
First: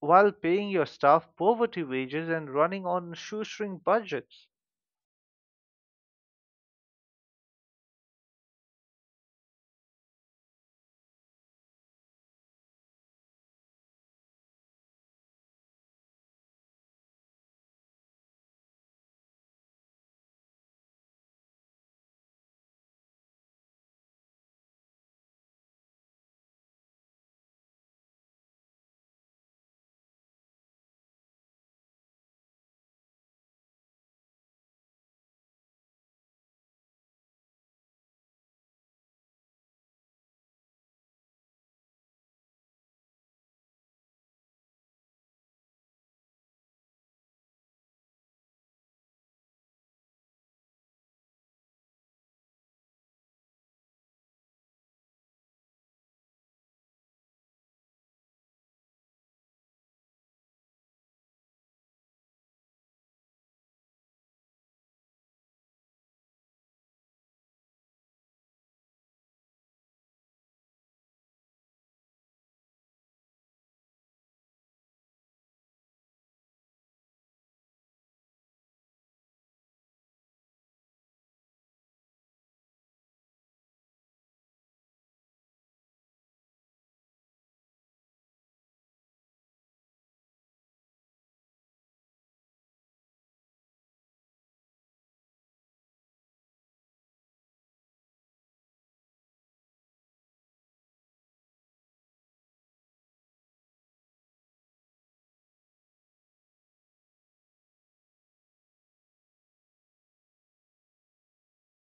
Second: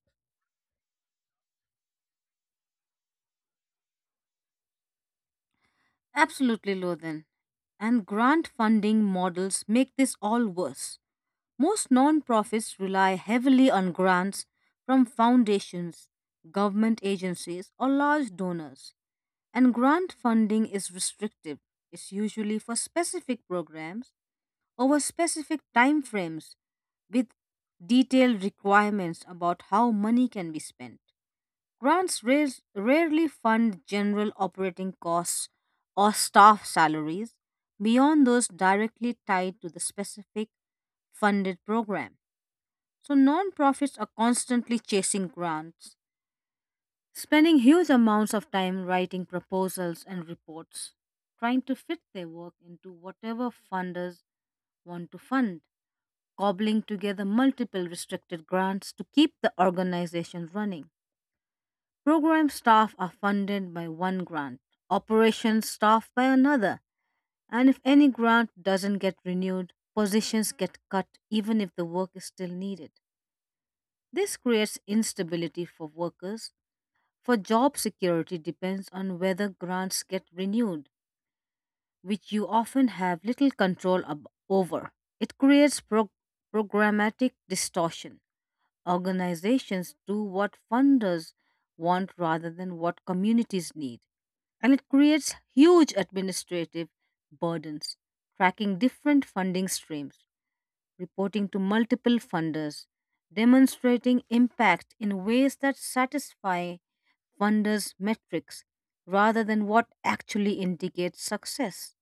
while paying your staff poverty wages and running on shoestring budgets.
Absolutely, Lothan. And grant funding models make this all worse. Most nonprofits rely heavily on grants from foundations, government agencies, or large donors. And grant funding is restrictive. It's usually for specific programs over specific timeframes with detailed requirements about how money can be spent. Rarely fund general operating costs or staff salaries beyond those directly tied to the specific funded program. So, nonprofits are constantly chasing grants, spending huge amounts of time writing proposals and reports, trying to fit their work into whatever funders want to fund, cobbling together multiple restricted grants to keep the organization running. Program staff are funded by one grant, operations staff by another, and if any grant doesn't get renewed, positions get cut even if the work is still needed. This creates instability for workers. For job security depends on whether grants get renewed, which you often have little control over. It creates programmatic distortion. Organizations do what funders want rather than what communities need, and it creates huge administrative burdens. Tracking different funding streams, reporting to multiple funders, demonstrating impact in ways that satisfy wonders metrics rather than what actually indicates success.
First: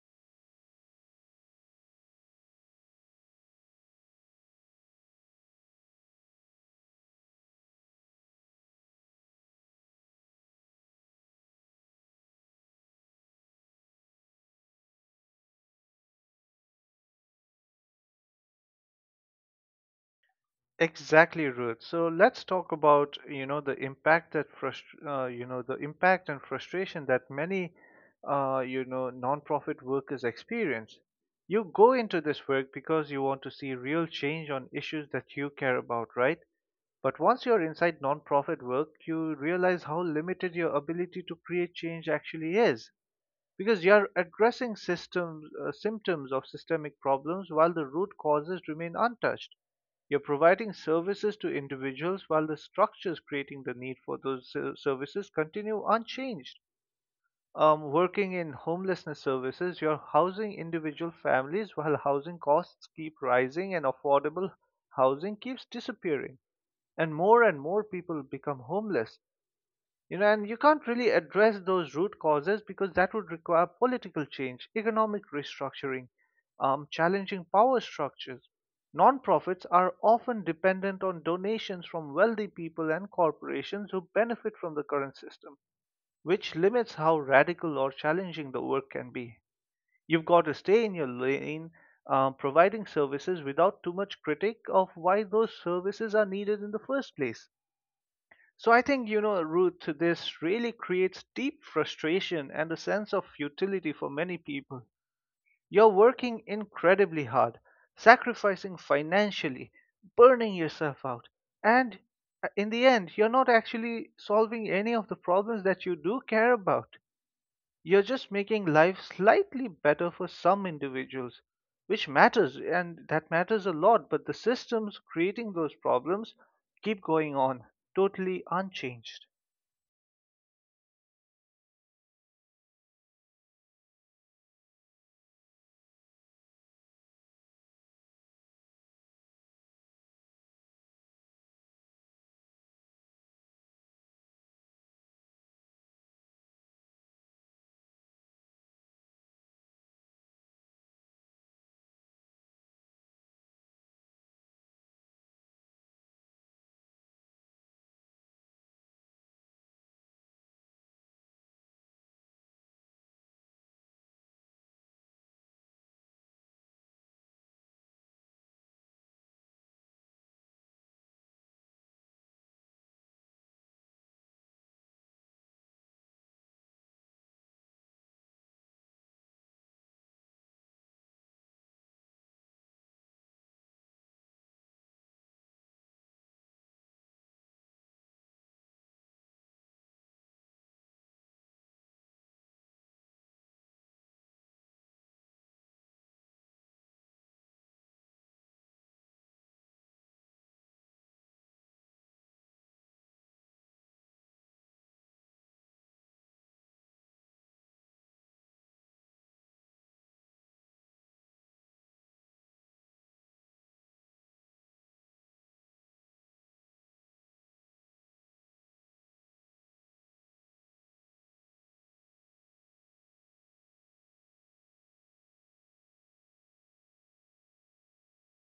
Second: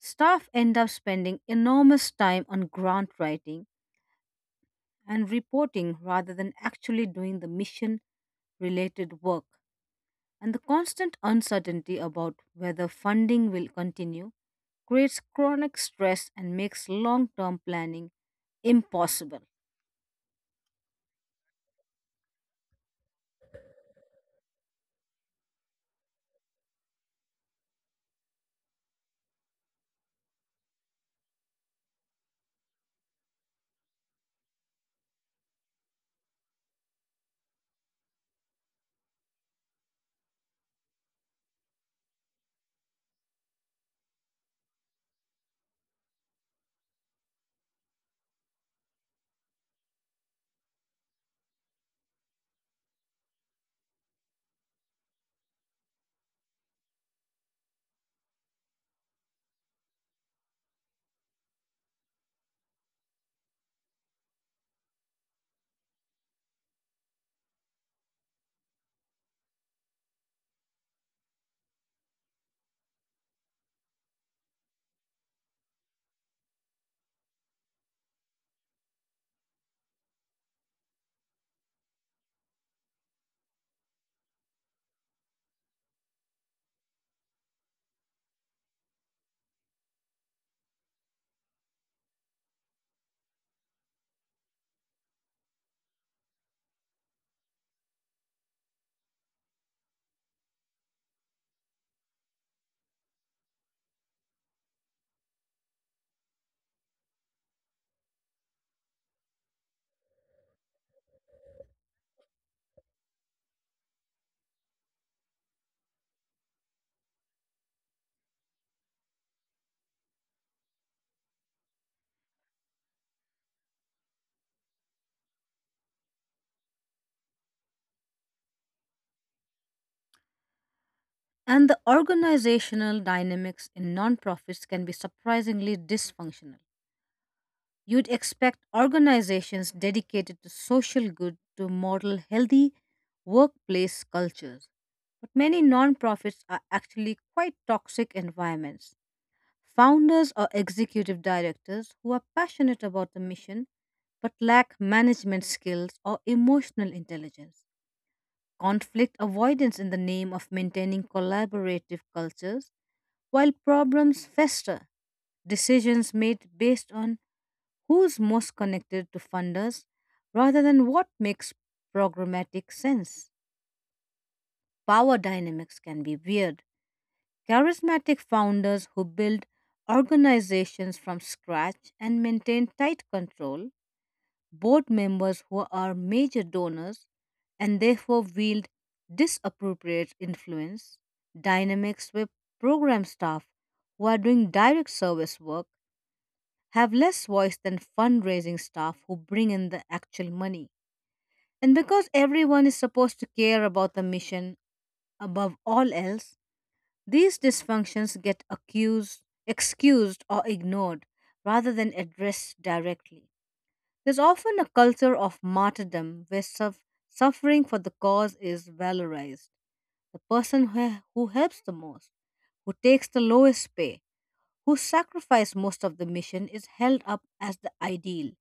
Staff end up spending enormous time on grant writing and reporting rather than actually doing the mission related work. And the constant uncertainty about whether funding will continue creates chronic stress and makes long term planning impossible.
Exactly, Ruth. So let's talk about the impact that the impact and frustration that many nonprofit workers experience. You go into this work because you want to see real change on issues that you care about, right? But once you're inside nonprofit work, you realize how limited your ability to create change actually is, because you are addressing symptoms of systemic problems while the root causes remain untouched. You're providing services to individuals while the structures creating the need for those services continue unchanged. Working in homelessness services, you're housing individual families while housing costs keep rising and affordable housing keeps disappearing. And more people become homeless. You know, and you can't really address those root causes because that would require political change, economic restructuring, challenging power structures. Nonprofits are often dependent on donations from wealthy people and corporations who benefit from the current system, which limits how radical or challenging the work can be. You've got to stay in your lane, providing services without too much critique of why those services are needed in the first place. So I think, you know, Ruth, this really creates deep frustration and a sense of futility for many people. You're working incredibly hard, sacrificing financially, burning yourself out, and in the end, you're not actually solving any of the problems that you do care about. You're just making life slightly better for some individuals, which matters, and that matters a lot, but the systems creating those problems keep going on, totally unchanged.
And the organizational dynamics in nonprofits can be surprisingly dysfunctional. You'd expect organizations dedicated to social good to model healthy workplace cultures. But many nonprofits are actually quite toxic environments. Founders or executive directors who are passionate about the mission but lack management skills or emotional intelligence. Conflict avoidance in the name of maintaining collaborative cultures, while problems fester. Decisions made based on who's most connected to funders rather than what makes programmatic sense. Power dynamics can be weird. Charismatic founders who build organizations from scratch and maintain tight control, board members who are major donors and therefore wield disappropriate influence, dynamics where program staff who are doing direct service work have less voice than fundraising staff who bring in the actual money. And because everyone is supposed to care about the mission above all else, these dysfunctions get accused, excused, or ignored rather than addressed directly. There's often a culture of martyrdom where suffering for the cause is valorized. The person who helps the most, who takes the lowest pay, who sacrifices most of the mission is held up as the ideal.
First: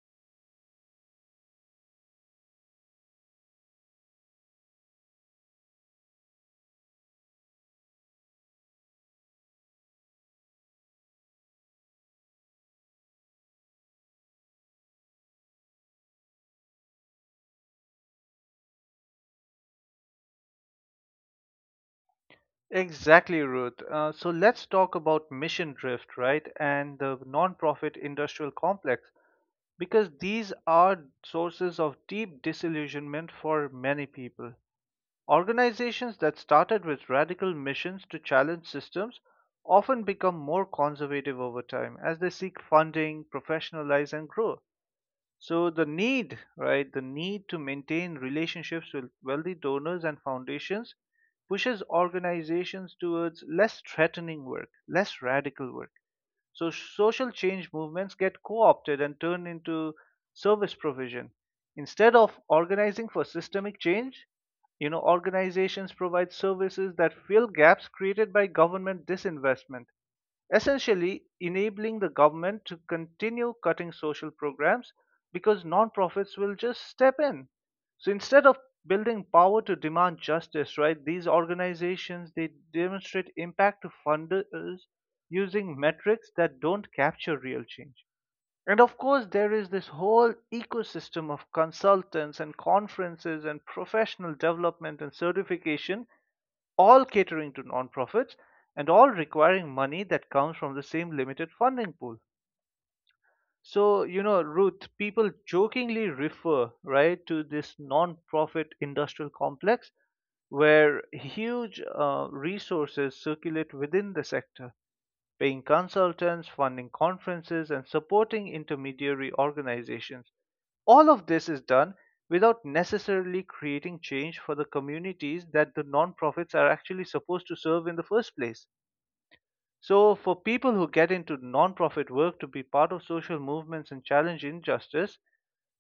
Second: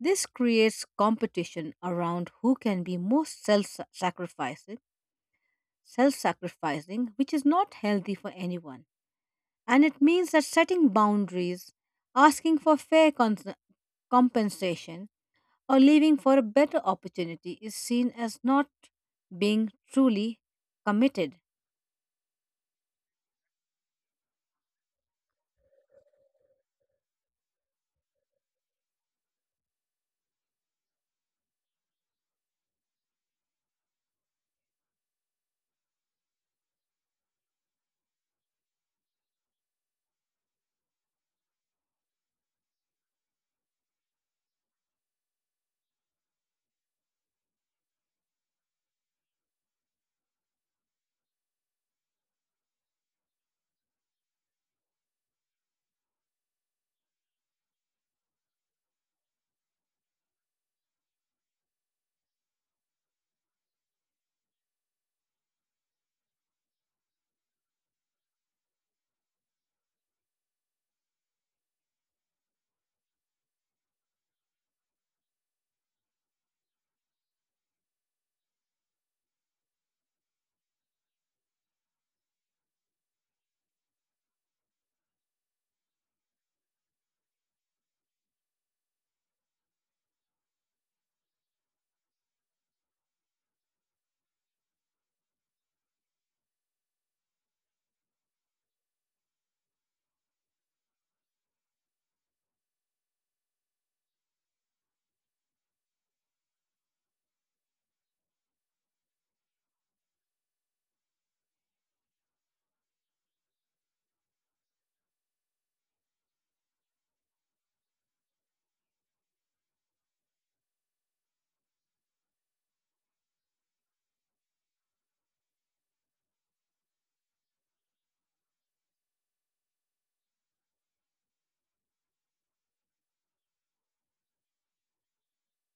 This creates competition around who can be most self sacrificed self sacrificing, which is not healthy for anyone. And it means that setting boundaries, asking for compensation, or leaving for a better opportunity is seen as not being truly committed.
Exactly, Ruth. So let's talk about Mission Drift, right, and the nonprofit industrial complex, because these are sources of deep disillusionment for many people. Organizations that started with radical missions to challenge systems often become more conservative over time as they seek funding, professionalize, and grow. So the need to maintain relationships with wealthy donors and foundations pushes organizations towards less threatening work, less radical work. So social change movements get co-opted and turned into service provision. Instead of organizing for systemic change, you know, organizations provide services that fill gaps created by government disinvestment, essentially enabling the government to continue cutting social programs because nonprofits will just step in. So instead of building power to demand justice, right, these organizations they demonstrate impact to funders using metrics that don't capture real change. And of course, there is this whole ecosystem of consultants and conferences and professional development and certification, all catering to nonprofits and all requiring money that comes from the same limited funding pool. So, you know, Ruth, people jokingly refer, right, to this nonprofit industrial complex where huge resources circulate within the sector, paying consultants, funding conferences, and supporting intermediary organizations. All of this is done without necessarily creating change for the communities that the nonprofits are actually supposed to serve in the first place. So, for people who get into nonprofit work to be part of social movements and challenge injustice,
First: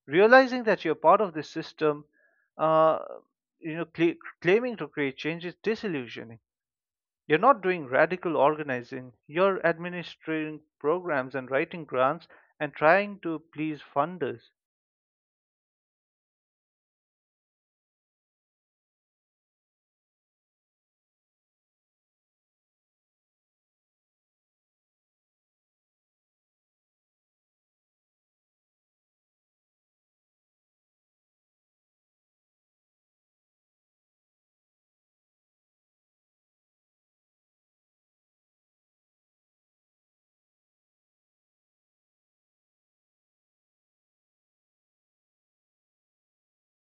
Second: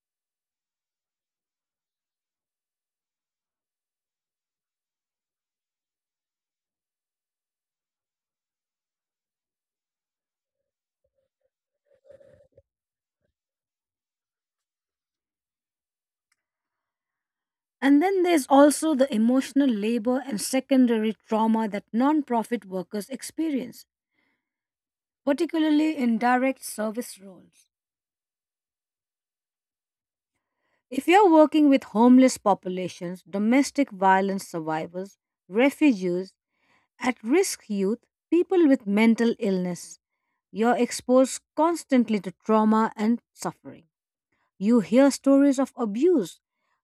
realizing that you're part of this system, uh, you know, cl- claiming to create change is disillusioning. You're not doing radical organizing, you're administering programs and writing grants and trying to please funders.
And then there's also the emotional labor and secondary trauma that non-profit workers experience, particularly in direct service roles. If you're working with homeless populations, domestic violence survivors, refugees, at risk youth, people with mental illness, you're exposed constantly to trauma and suffering. You hear stories of abuse.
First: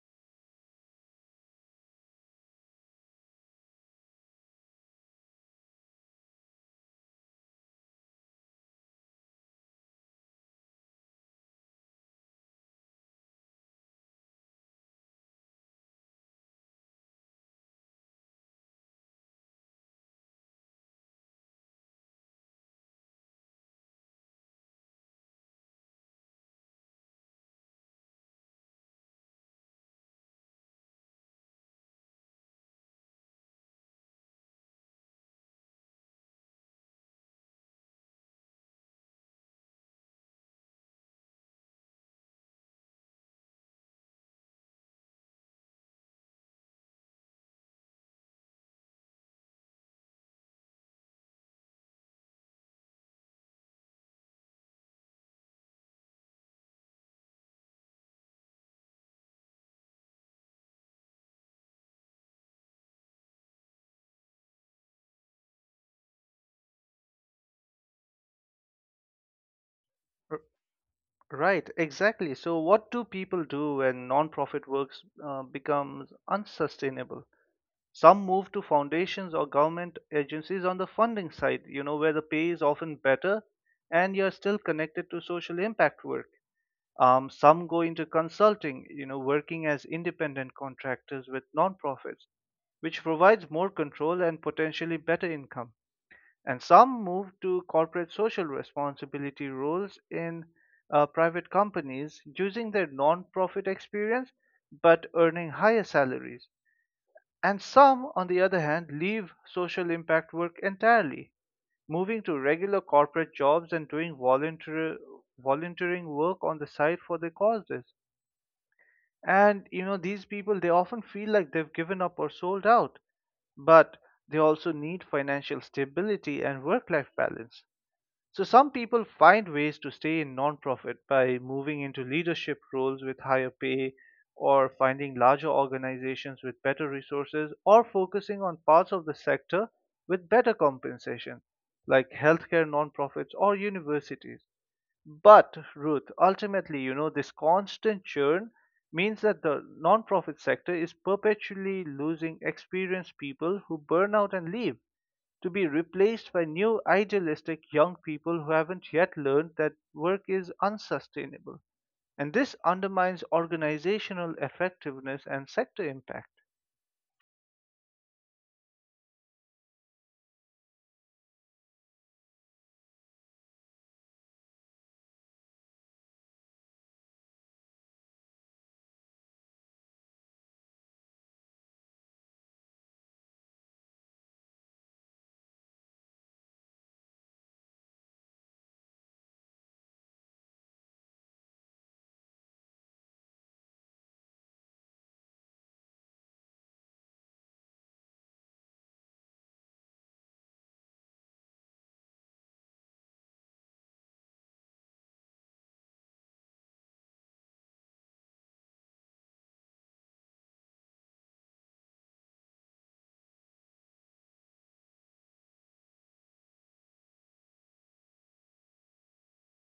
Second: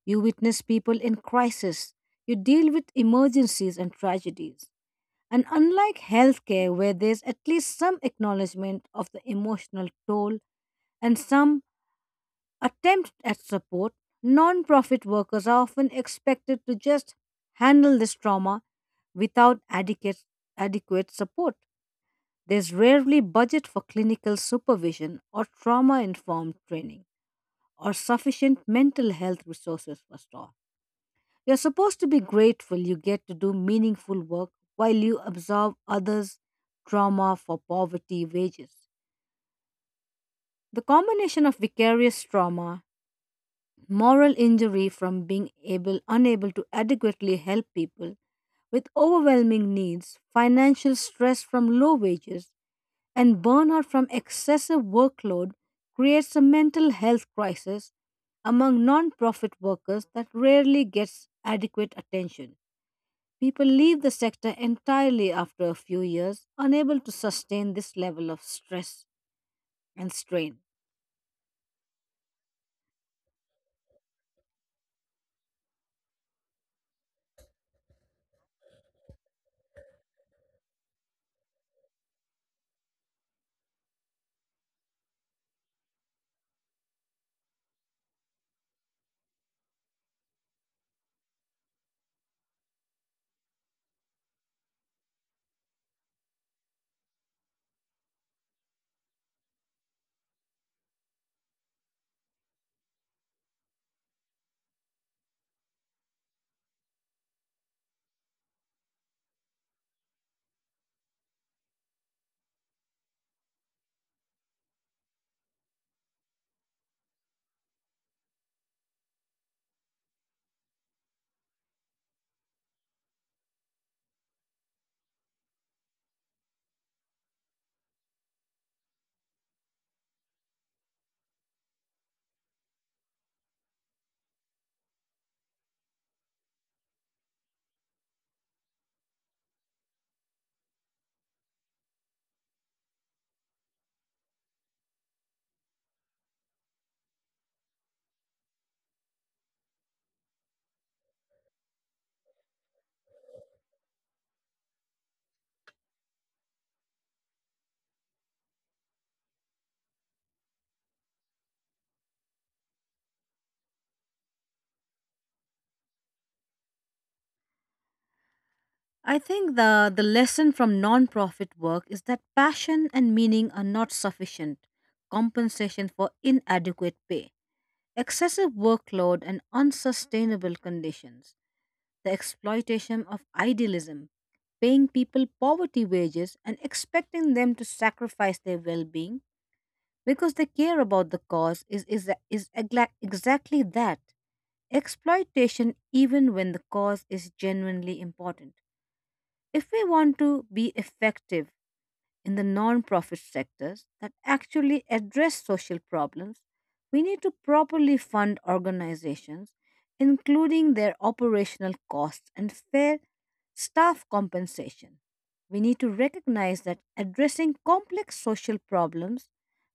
You witness people in crisis. You deal with emergencies and tragedies. And unlike healthcare, where there's at least some acknowledgement of the emotional toll and some attempt at support, non-profit workers are often expected to just handle this trauma without adequate support. There's rarely budget for clinical supervision or trauma informed training or sufficient mental health resources for staff. You're supposed to be grateful you get to do meaningful work while you absorb others' trauma for poverty wages. The combination of vicarious trauma, moral injury from being able unable to adequately help people with overwhelming needs, financial stress from low wages, and burnout from excessive workload creates a mental health crisis among non-profit workers that rarely gets adequate attention. People leave the sector entirely after a few years, unable to sustain this level of stress and
R-
strain.
Right, exactly. So, what do people do when nonprofit works becomes unsustainable? Some move to foundations or government agencies on the funding side, you know, where the pay is often better and you're still connected to social impact work. Some go into consulting, you know, working as independent contractors with nonprofits, which provides more control and potentially better income. And some move to corporate social responsibility roles in private companies using their nonprofit experience but earning higher salaries. And some, on the other hand, leave social impact work entirely, moving to regular corporate jobs and doing volunteering work on the side for their causes. And you know, these people they often feel like they've given up or sold out, but they also need financial stability and work life balance. So, some people find ways to stay in nonprofit by moving into leadership roles with higher pay, or finding larger organizations with better resources, or focusing on parts of the sector with better compensation, like healthcare nonprofits or universities. But Ruth, ultimately, you know, this constant churn means that the nonprofit sector is perpetually losing experienced people who burn out and leave to be replaced by new idealistic young people who haven't yet learned that work is unsustainable. And this undermines organizational effectiveness and sector impact.
I think the lesson from non-profit work is that passion and meaning are not sufficient compensation for inadequate pay, excessive workload and unsustainable conditions. The exploitation of idealism, paying people poverty wages and expecting them to sacrifice their well being because they care about the cause exactly that, exploitation, even when the cause is genuinely important. If we want to be effective in the non-profit sectors that actually address social problems, we need to properly fund organizations, including their operational costs and fair staff compensation. We need to recognize that addressing complex social problems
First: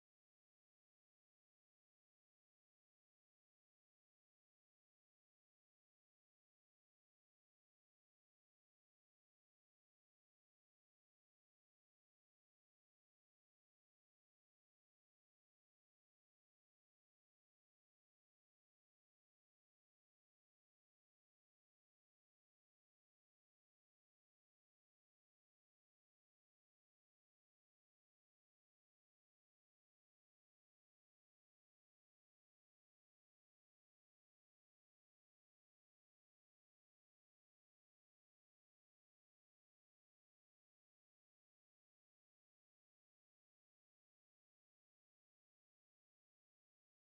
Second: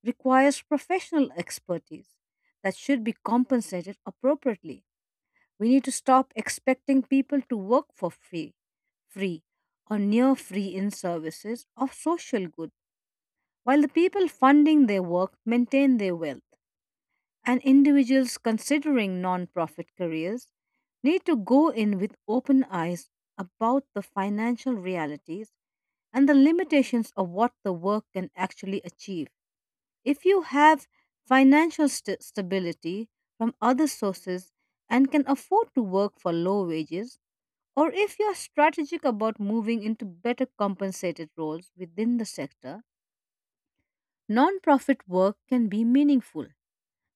requires professional expertise that should be compensated appropriately. We need to stop expecting people to work for free or near free in services of social good while the people funding their work maintain their wealth, and individuals considering non-profit careers need to go in with open eyes about the financial realities and the limitations of what the work can actually achieve. If you have stability from other sources and can afford to work for low wages, or if you are strategic about moving into better compensated roles within the sector, non-profit work can be meaningful,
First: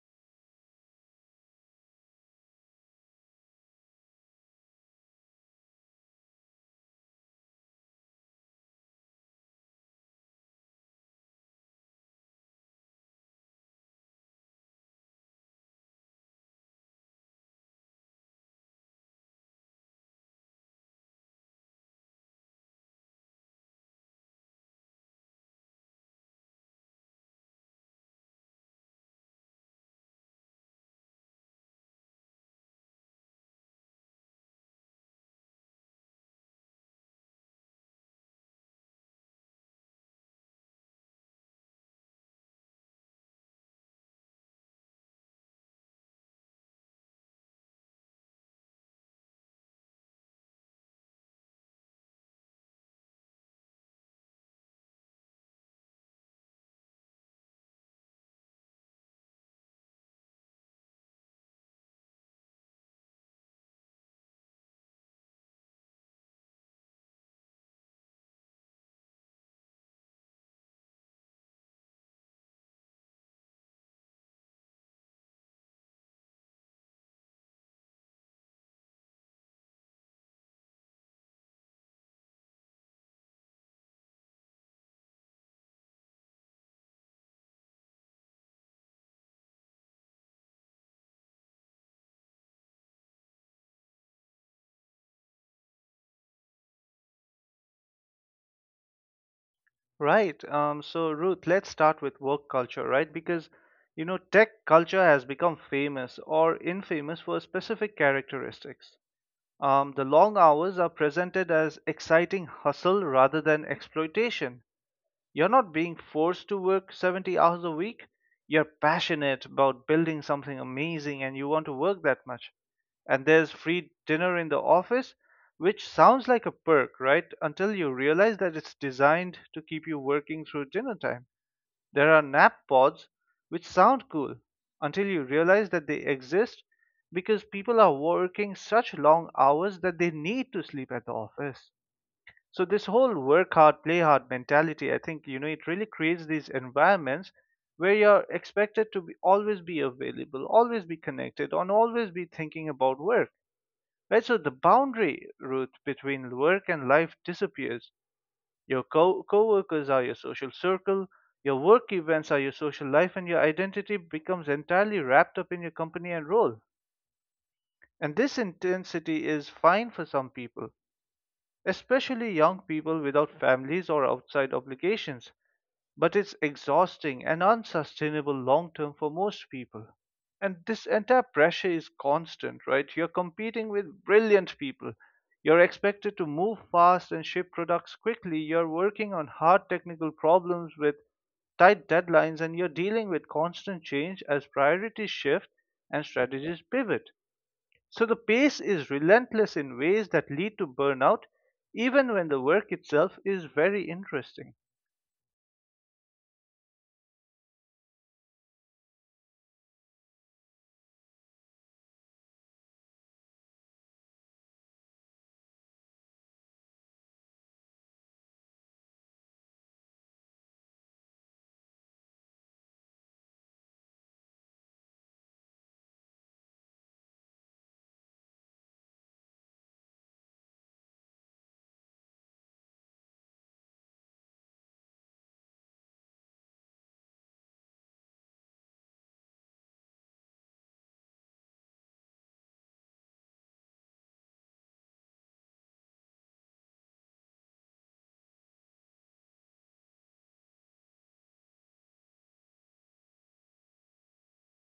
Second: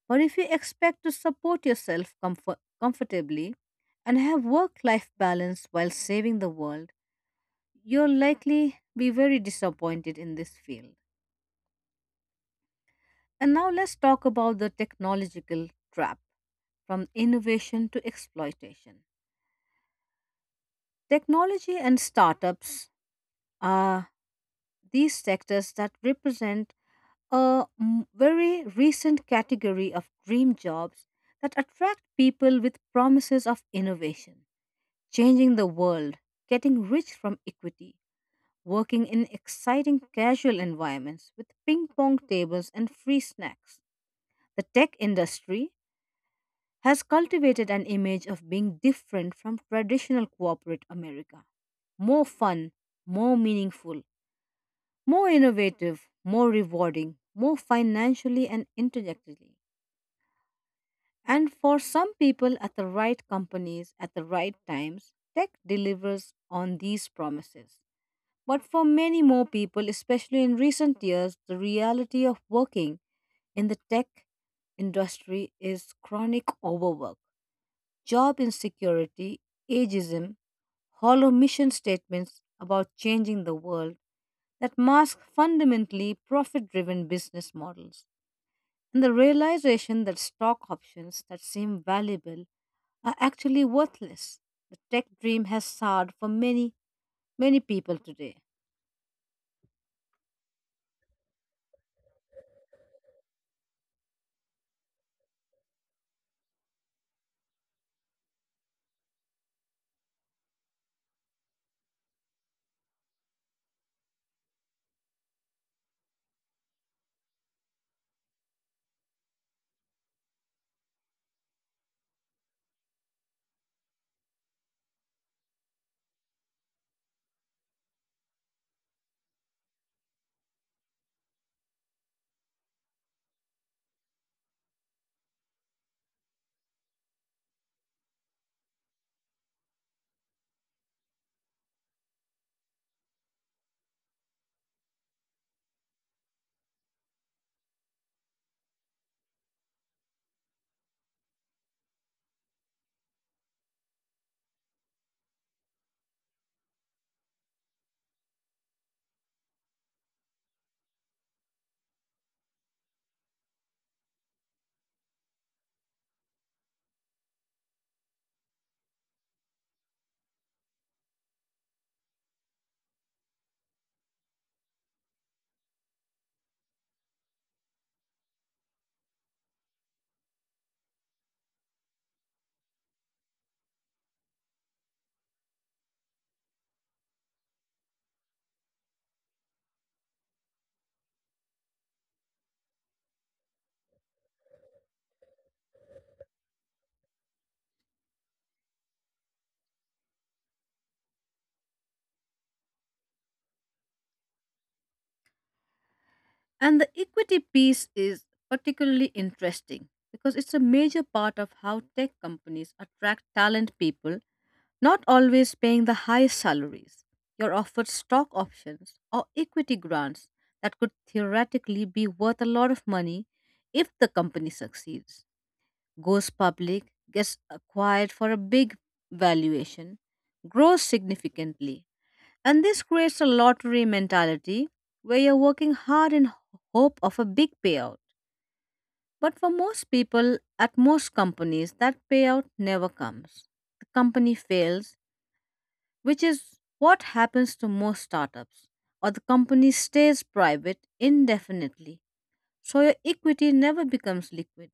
but if you expect to support yourself comfortably and have work life balance while saving the world, you'll likely be very disappointed in this field. And now let's talk about the technological trap, from innovation to exploitation. Technology and startups are these sectors that represent very recent category of dream jobs that attract people with promises of innovation, changing the world, getting rich from equity, working in exciting casual environments with ping pong tables and free snacks. The tech industry has cultivated an image of being different from traditional corporate America. More fun, more meaningful, more innovative, more rewarding, more financially and intellectually. And for some people at the right companies at the right times, tech delivers on these promises. But for many more people, especially in recent years, the reality of working in the tech industry is chronic overwork, job insecurity, ageism, hollow mission statements about changing the world that mask fundamentally profit driven business models, and the realization that stock options that seem valuable are actually worthless. The tech dream has soured for many people today.
Right. So, Ruth, let's start with work culture, right? Because, you know, tech culture has become famous or infamous for specific characteristics. The long hours are presented as exciting hustle rather than exploitation. You're not being forced to work 70 hours a week. You're passionate about building something amazing and you want to work that much. And there's free dinner in the office, which sounds like a perk, right? Until you realize that it's designed to keep you working through dinner time. There are nap pods, which sound cool, until you realize that they exist because people are working such long hours that they need to sleep at the office. So this whole work hard, play hard mentality, I think you know it really creates these environments where you're expected to be, always be available, always be connected, and always be thinking about work. Right, so the boundary route between work and life disappears. Your co-workers are your social circle, your work events are your social life, and your identity becomes entirely wrapped up in your company and role. And this intensity is fine for some people, especially young people without families or outside obligations, but it's exhausting and unsustainable long term for most people. And this entire pressure is constant, right? You're competing with brilliant people. You're expected to move fast and ship products quickly. You're working on hard technical problems with tight deadlines, and you're dealing with constant change as priorities shift and strategies pivot. So the pace is relentless in ways that lead to burnout, even when the work itself is very interesting.
And the equity piece is particularly interesting because it's a major part of how tech companies attract talent people, not always paying the highest salaries. You're offered stock options or equity grants that could theoretically be worth a lot of money if the company succeeds, goes public, gets acquired for a big valuation, grows significantly. And this creates a lottery mentality where you're working hard in hope of a big payout. But for most people at most companies, that payout never comes. The company fails, which is what happens to most startups, or the company stays private indefinitely so your equity never becomes liquid,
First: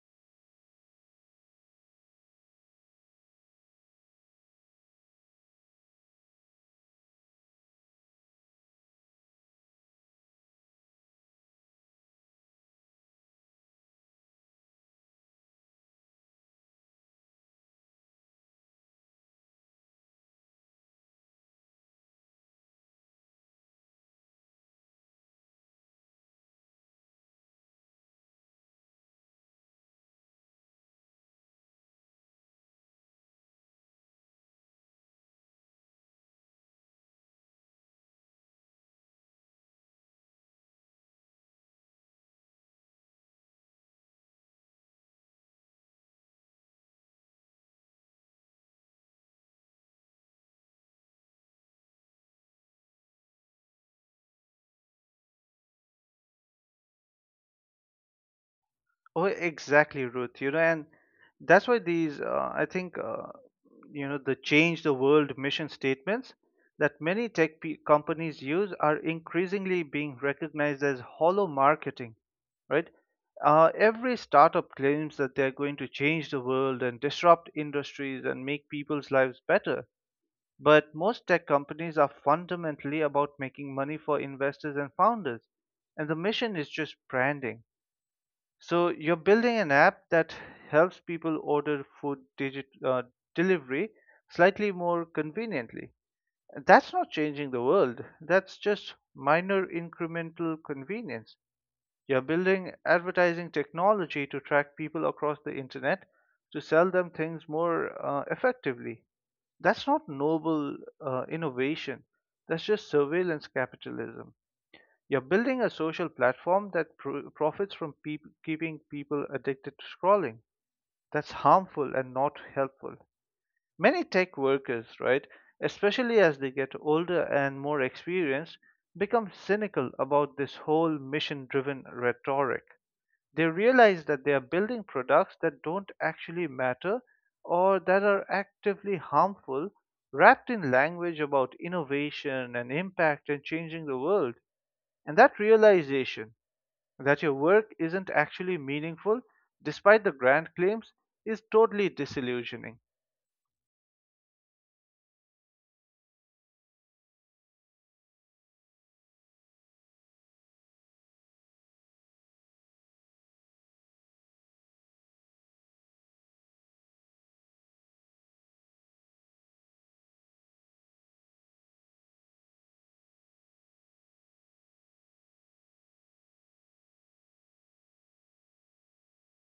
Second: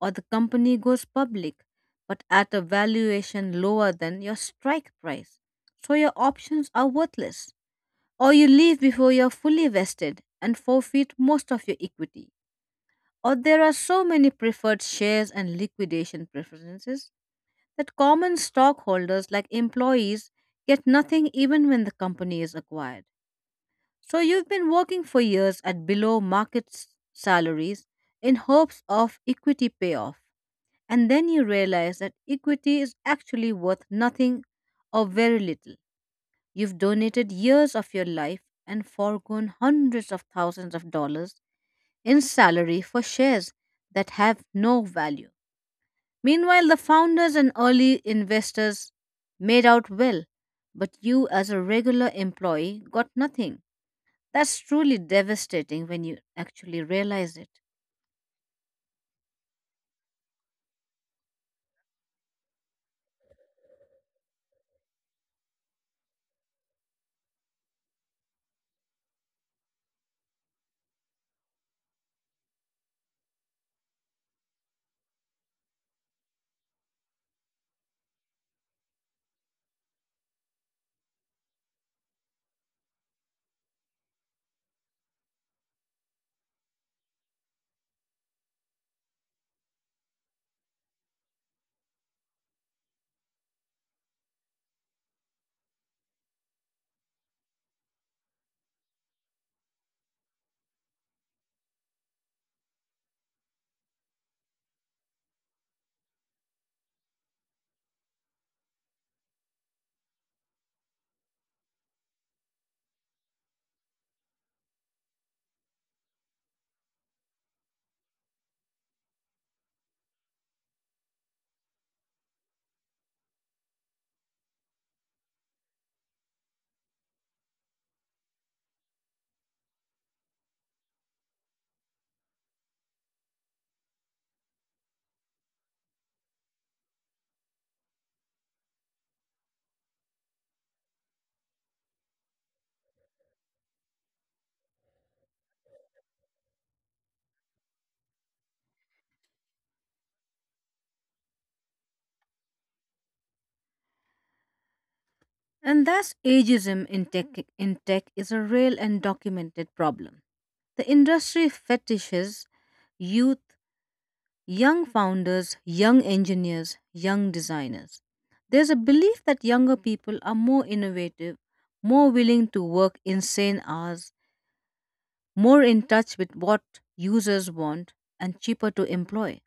or the company goes public but at a valuation lower than your strike price. So your options are worthless. Or you leave before you're fully vested and forfeit most of your equity. Or there are so many preferred shares and liquidation preferences that common stockholders like employees get nothing even when the company is acquired. So you've been working for years at salaries in hopes of equity payoff. And then you realize that equity is actually worth nothing or very little. You've donated years of your life and foregone hundreds of thousands of dollars in salary for shares that have no value. Meanwhile, the founders and early investors made out well, but you, as a regular employee, got nothing. That's truly devastating when you actually realize it.
Oh, exactly, Ruth. You know, and that's why these, I think, you know, the change the world mission statements that many tech pe companies use are increasingly being recognized as hollow marketing, right? Every startup claims that they're going to change the world and disrupt industries and make people's lives better. But most tech companies are fundamentally about making money for investors and founders, and the mission is just branding. So you're building an app that helps people order food digit delivery slightly more conveniently. That's not changing the world. That's just minor incremental convenience. You're building advertising technology to track people across the internet to sell them things more effectively. That's not noble innovation. That's just surveillance capitalism. You're building a social platform that profits from peop keeping people addicted to scrolling. That's harmful and not helpful. Many tech workers, right, especially as they get older and more experienced, become cynical about this whole mission driven rhetoric. They realize that they are building products that don't actually matter or that are actively harmful, wrapped in language about innovation and impact and changing the world. And that realization that your work isn't actually meaningful, despite the grand claims, is totally disillusioning.
And thus, ageism in tech is a real and documented problem. The industry fetishes youth, young founders, young engineers, young designers. There's a belief that younger people are more innovative, more willing to work insane hours, more in touch with what users want, and cheaper to employ.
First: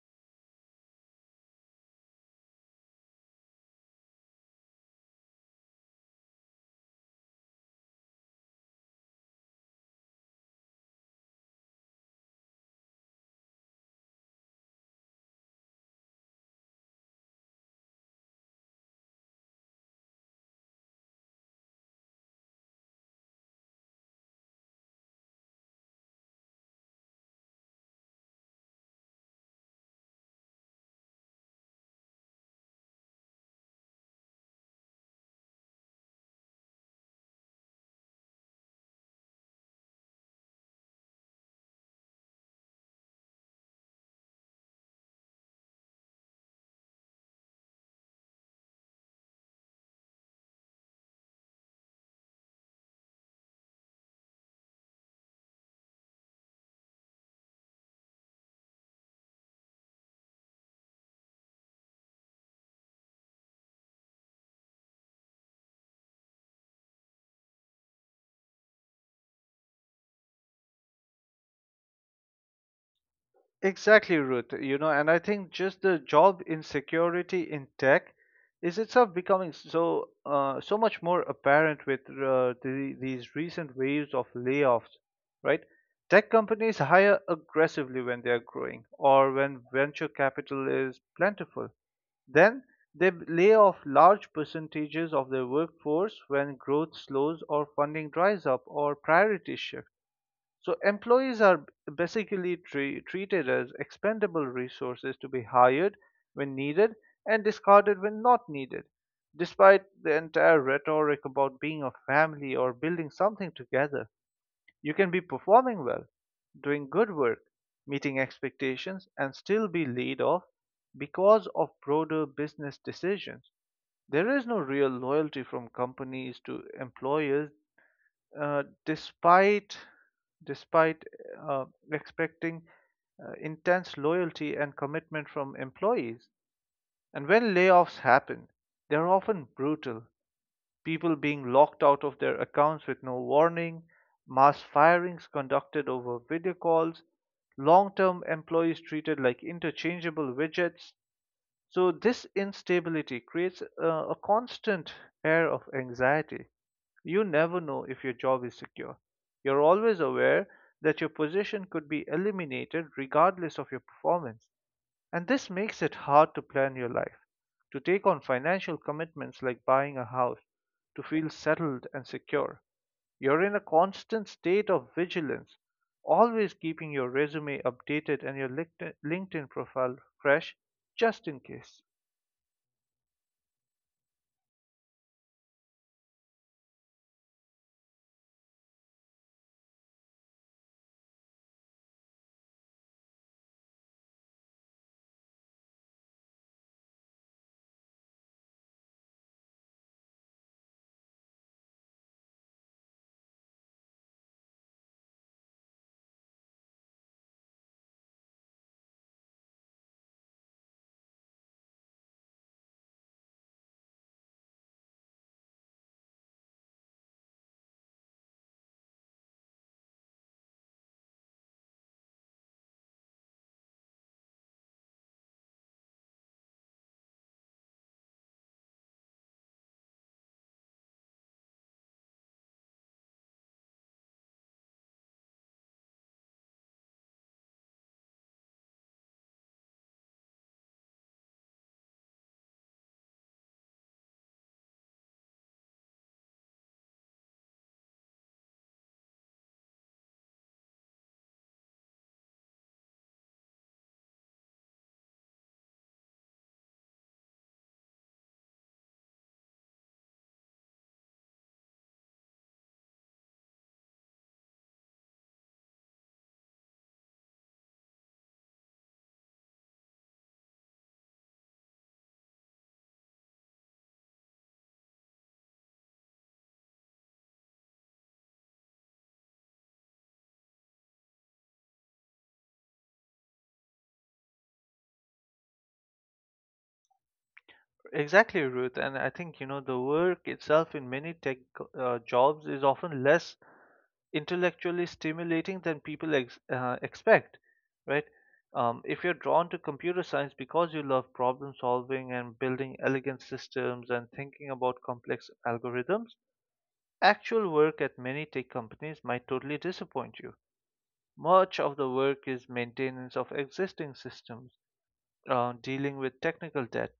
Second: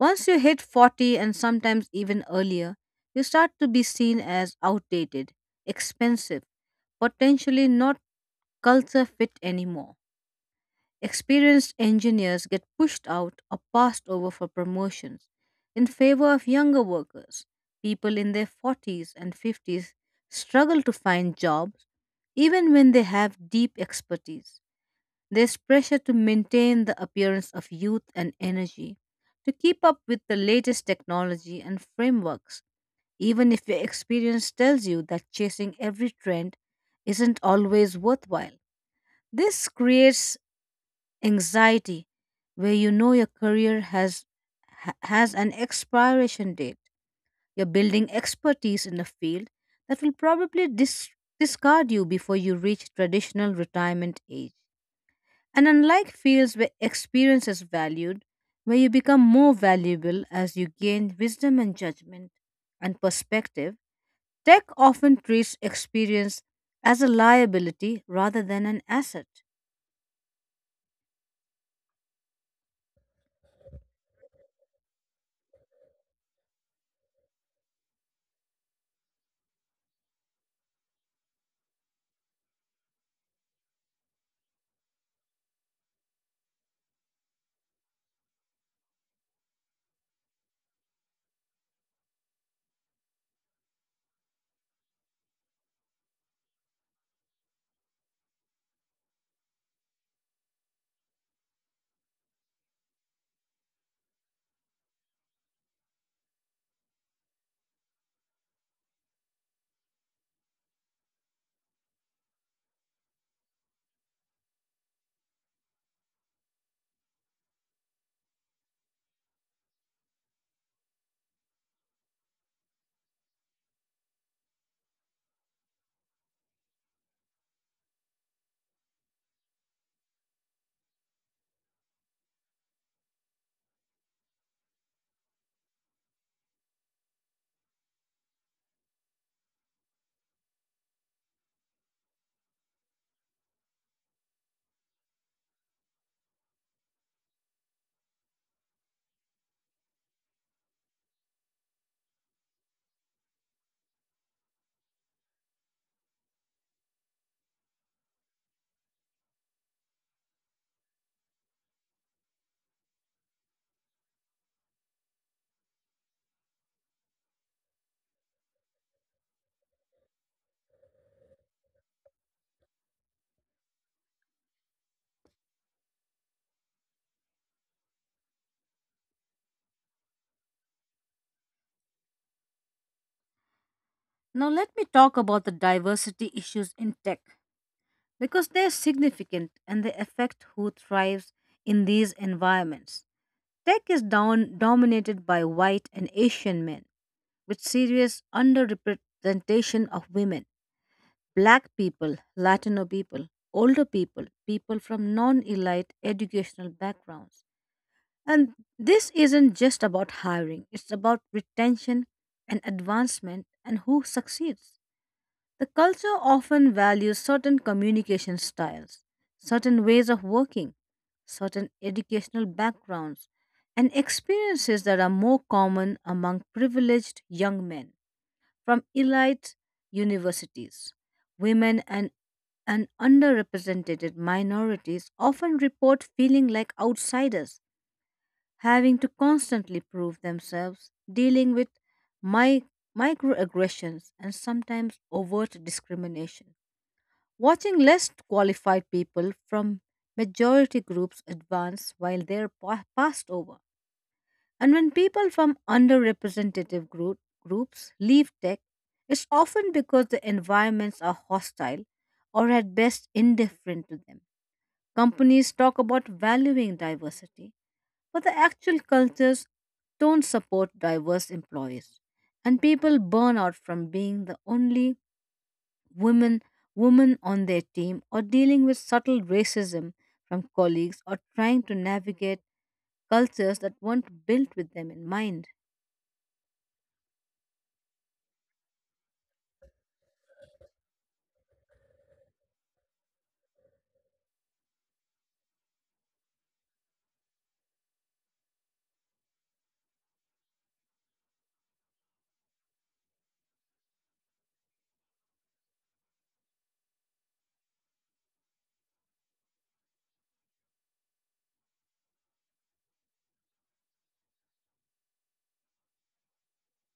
Once you hit 40, and sometimes even earlier, you start to be seen as outdated, expensive, potentially not culture fit anymore. Experienced engineers get pushed out or passed over for promotions in favor of younger workers. People in their 40s and 50s struggle to find jobs even when they have deep expertise. There's pressure to maintain the appearance of youth and energy, to keep up with the latest technology and frameworks, even if your experience tells you that chasing every trend isn't always worthwhile. This creates anxiety where you know your career has an expiration date. You're building expertise in a field that will probably discard you before you reach traditional retirement age. And unlike fields where experience is valued, where you become more valuable as you gain wisdom and judgment and perspective, tech often treats experience as a liability rather than an asset.
Exactly, Ruth. You know, and I think just the job insecurity in tech is itself becoming so so much more apparent with these recent waves of layoffs, right? Tech companies hire aggressively when they are growing or when venture capital is plentiful. Then lay off large percentages of their workforce when growth slows or funding dries up or priorities shift. So employees are basically treated as expendable resources to be hired when needed and discarded when not needed. Despite the entire rhetoric about being a family or building something together, you can be performing well, doing good work, meeting expectations, and still be laid off because of broader business decisions. There is no real loyalty from companies to employers uh, despite despite uh, expecting intense loyalty and commitment from employees. And when layoffs happen, they're often brutal. People being locked out of their accounts with no warning, mass firings conducted over video calls, long term employees treated like interchangeable widgets. So, this instability creates a constant air of anxiety. You never know if your job is secure. You're always aware that your position could be eliminated regardless of your performance. And this makes it hard to plan your life, to take on financial commitments like buying a house, to feel settled and secure. You're in a constant state of vigilance, always keeping your resume updated and your LinkedIn profile fresh just in case.
Now, let me talk about the diversity issues in tech, because they are significant and they affect who thrives in these environments. Tech is down, dominated by white and Asian men, with serious underrepresentation of women, Black people, Latino people, older people, people from non elite educational backgrounds. And this isn't just about hiring, it's about retention and advancement and who succeeds. The culture often values certain communication styles, certain ways of working, certain educational backgrounds, and experiences that are more common among privileged young men from elite universities. Women and underrepresented minorities often report feeling like outsiders, having to constantly prove themselves, dealing with mi- microaggressions and sometimes overt discrimination. Watching less qualified people from majority groups advance while they're passed over, and when people from underrepresented groups leave tech, it's often because the environments are hostile or at best indifferent to them. Companies talk about valuing diversity, but the actual cultures don't support diverse employees. And people burn out from being the only women woman on their team, or dealing with subtle racism from colleagues, or trying to navigate cultures that weren't built with them in mind.
Exactly, Ruth. And I think, you know, the work itself in many tech jobs is often less intellectually stimulating than people ex expect, right? If you're drawn to computer science because you love problem solving and building elegant systems and thinking about complex algorithms, actual work at many tech companies might totally disappoint you. Much of the work is maintenance of existing systems, dealing with technical debt,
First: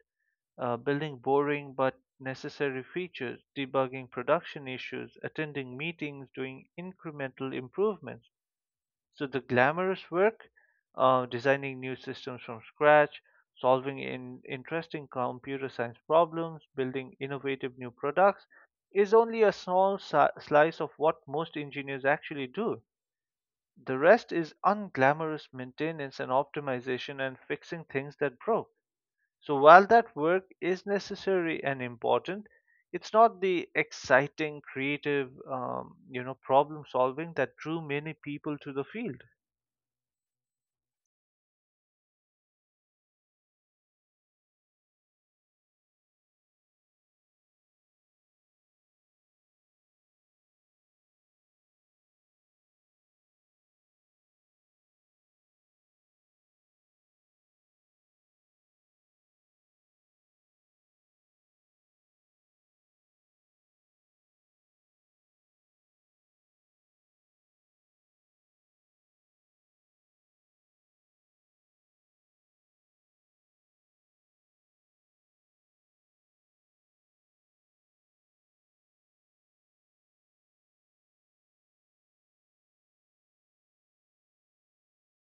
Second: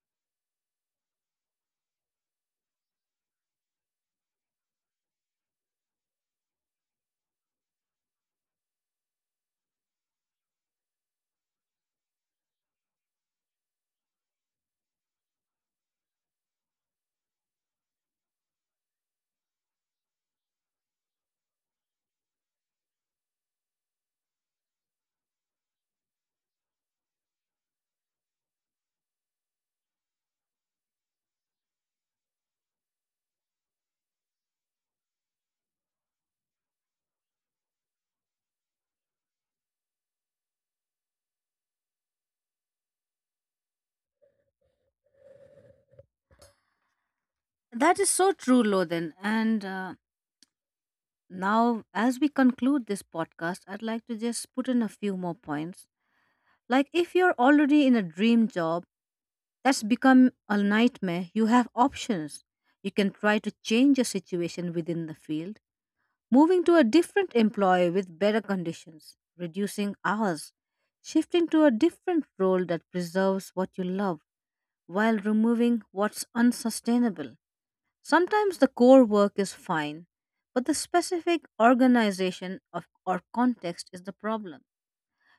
building boring but necessary features, debugging production issues, attending meetings, doing incremental improvements. So the glamorous work, designing new systems from scratch, solving in interesting computer science problems, building innovative new products, is only a small slice of what most engineers actually do. The rest is unglamorous maintenance and optimization and fixing things that broke. So while that work is necessary and important, it's not the exciting, creative, you know, problem solving that drew many people to the field.
That is so true, Lodin. And now, as we conclude this podcast, I'd like to just put in a few more points. Like, if you're already in a dream job that's become a nightmare, you have options. You can try to change your situation within the field, moving to a different employer with better conditions, reducing hours, shifting to a different role that preserves what you love while removing what's unsustainable. Sometimes the core work is fine, but the specific organization or context is the problem.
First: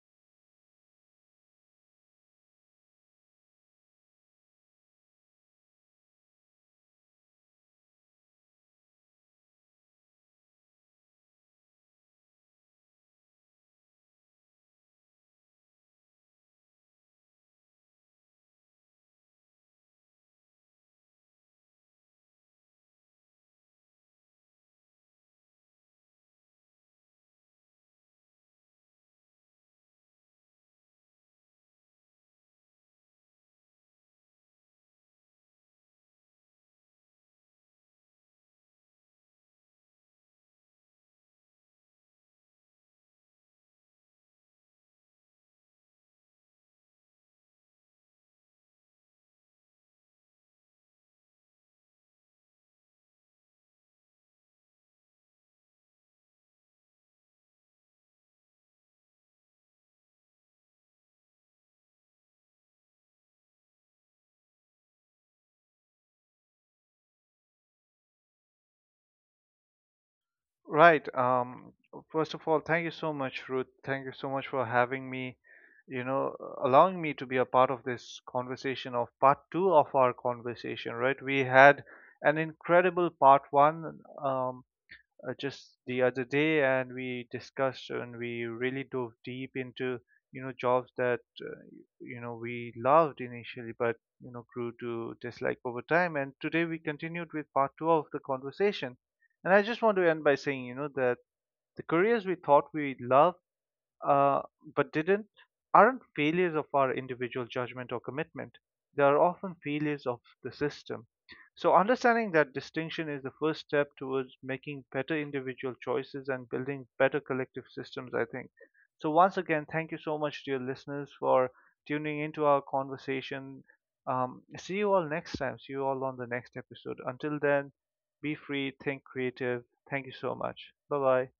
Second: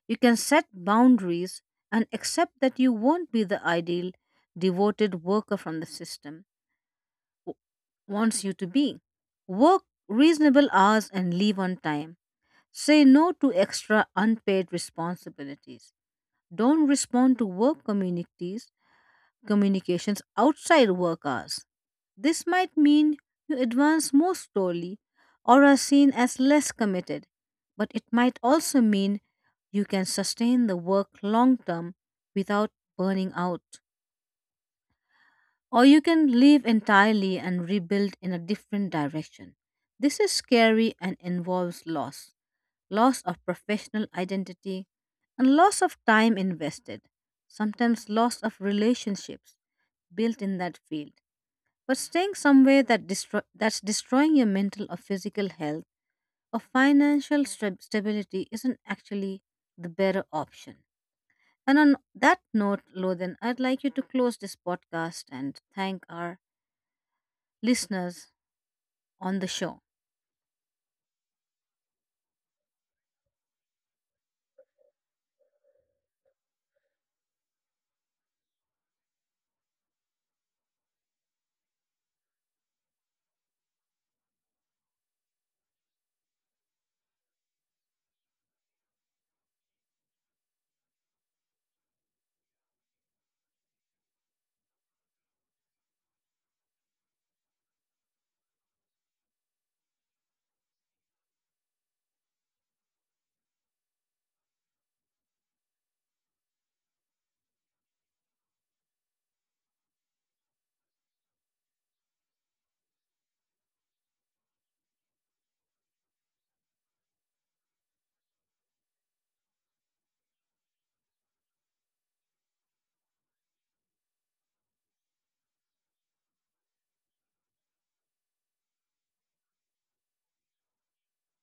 You can set boundaries and accept that you won't be the ideal devoted worker from the system w- wants you to be. Work reasonable hours and leave on time. Say no to extra unpaid responsibilities. Don't respond to work communities communications outside work hours. This might mean you advance more slowly or are seen as less committed, but it might also mean you can sustain the work long term without burning out. Or you can leave entirely and rebuild in a different direction. This is scary and involves loss, loss of professional identity, and loss of time invested, sometimes loss of relationships built in that field. But staying somewhere that's destroying your mental or physical health or financial stability isn't actually the better option. And on that note, Lothan, I'd like you to close this podcast and thank our listeners on the show.
Right. First of all, thank you so much, Ruth. Thank you so much for having me, you know, allowing me to be a part of this conversation, of part two of our conversation, right? We had an incredible part one. Just the other day, and we discussed and we really dove deep into, you know, jobs that you know we loved initially, but you know grew to dislike over time. And today we continued with part 2 of the conversation, and I just want to end by saying, you know, that the careers we thought we loved uh, but didn't aren't failures of our individual judgment or commitment. They are often failures of the system. So understanding that distinction is the first step towards making better individual choices and building better collective systems, I think. So once again, thank you so much, dear listeners, for tuning into our conversation. See you all next time. See you all on the next episode. Until then, be free, think creative. Thank you so much. Bye bye.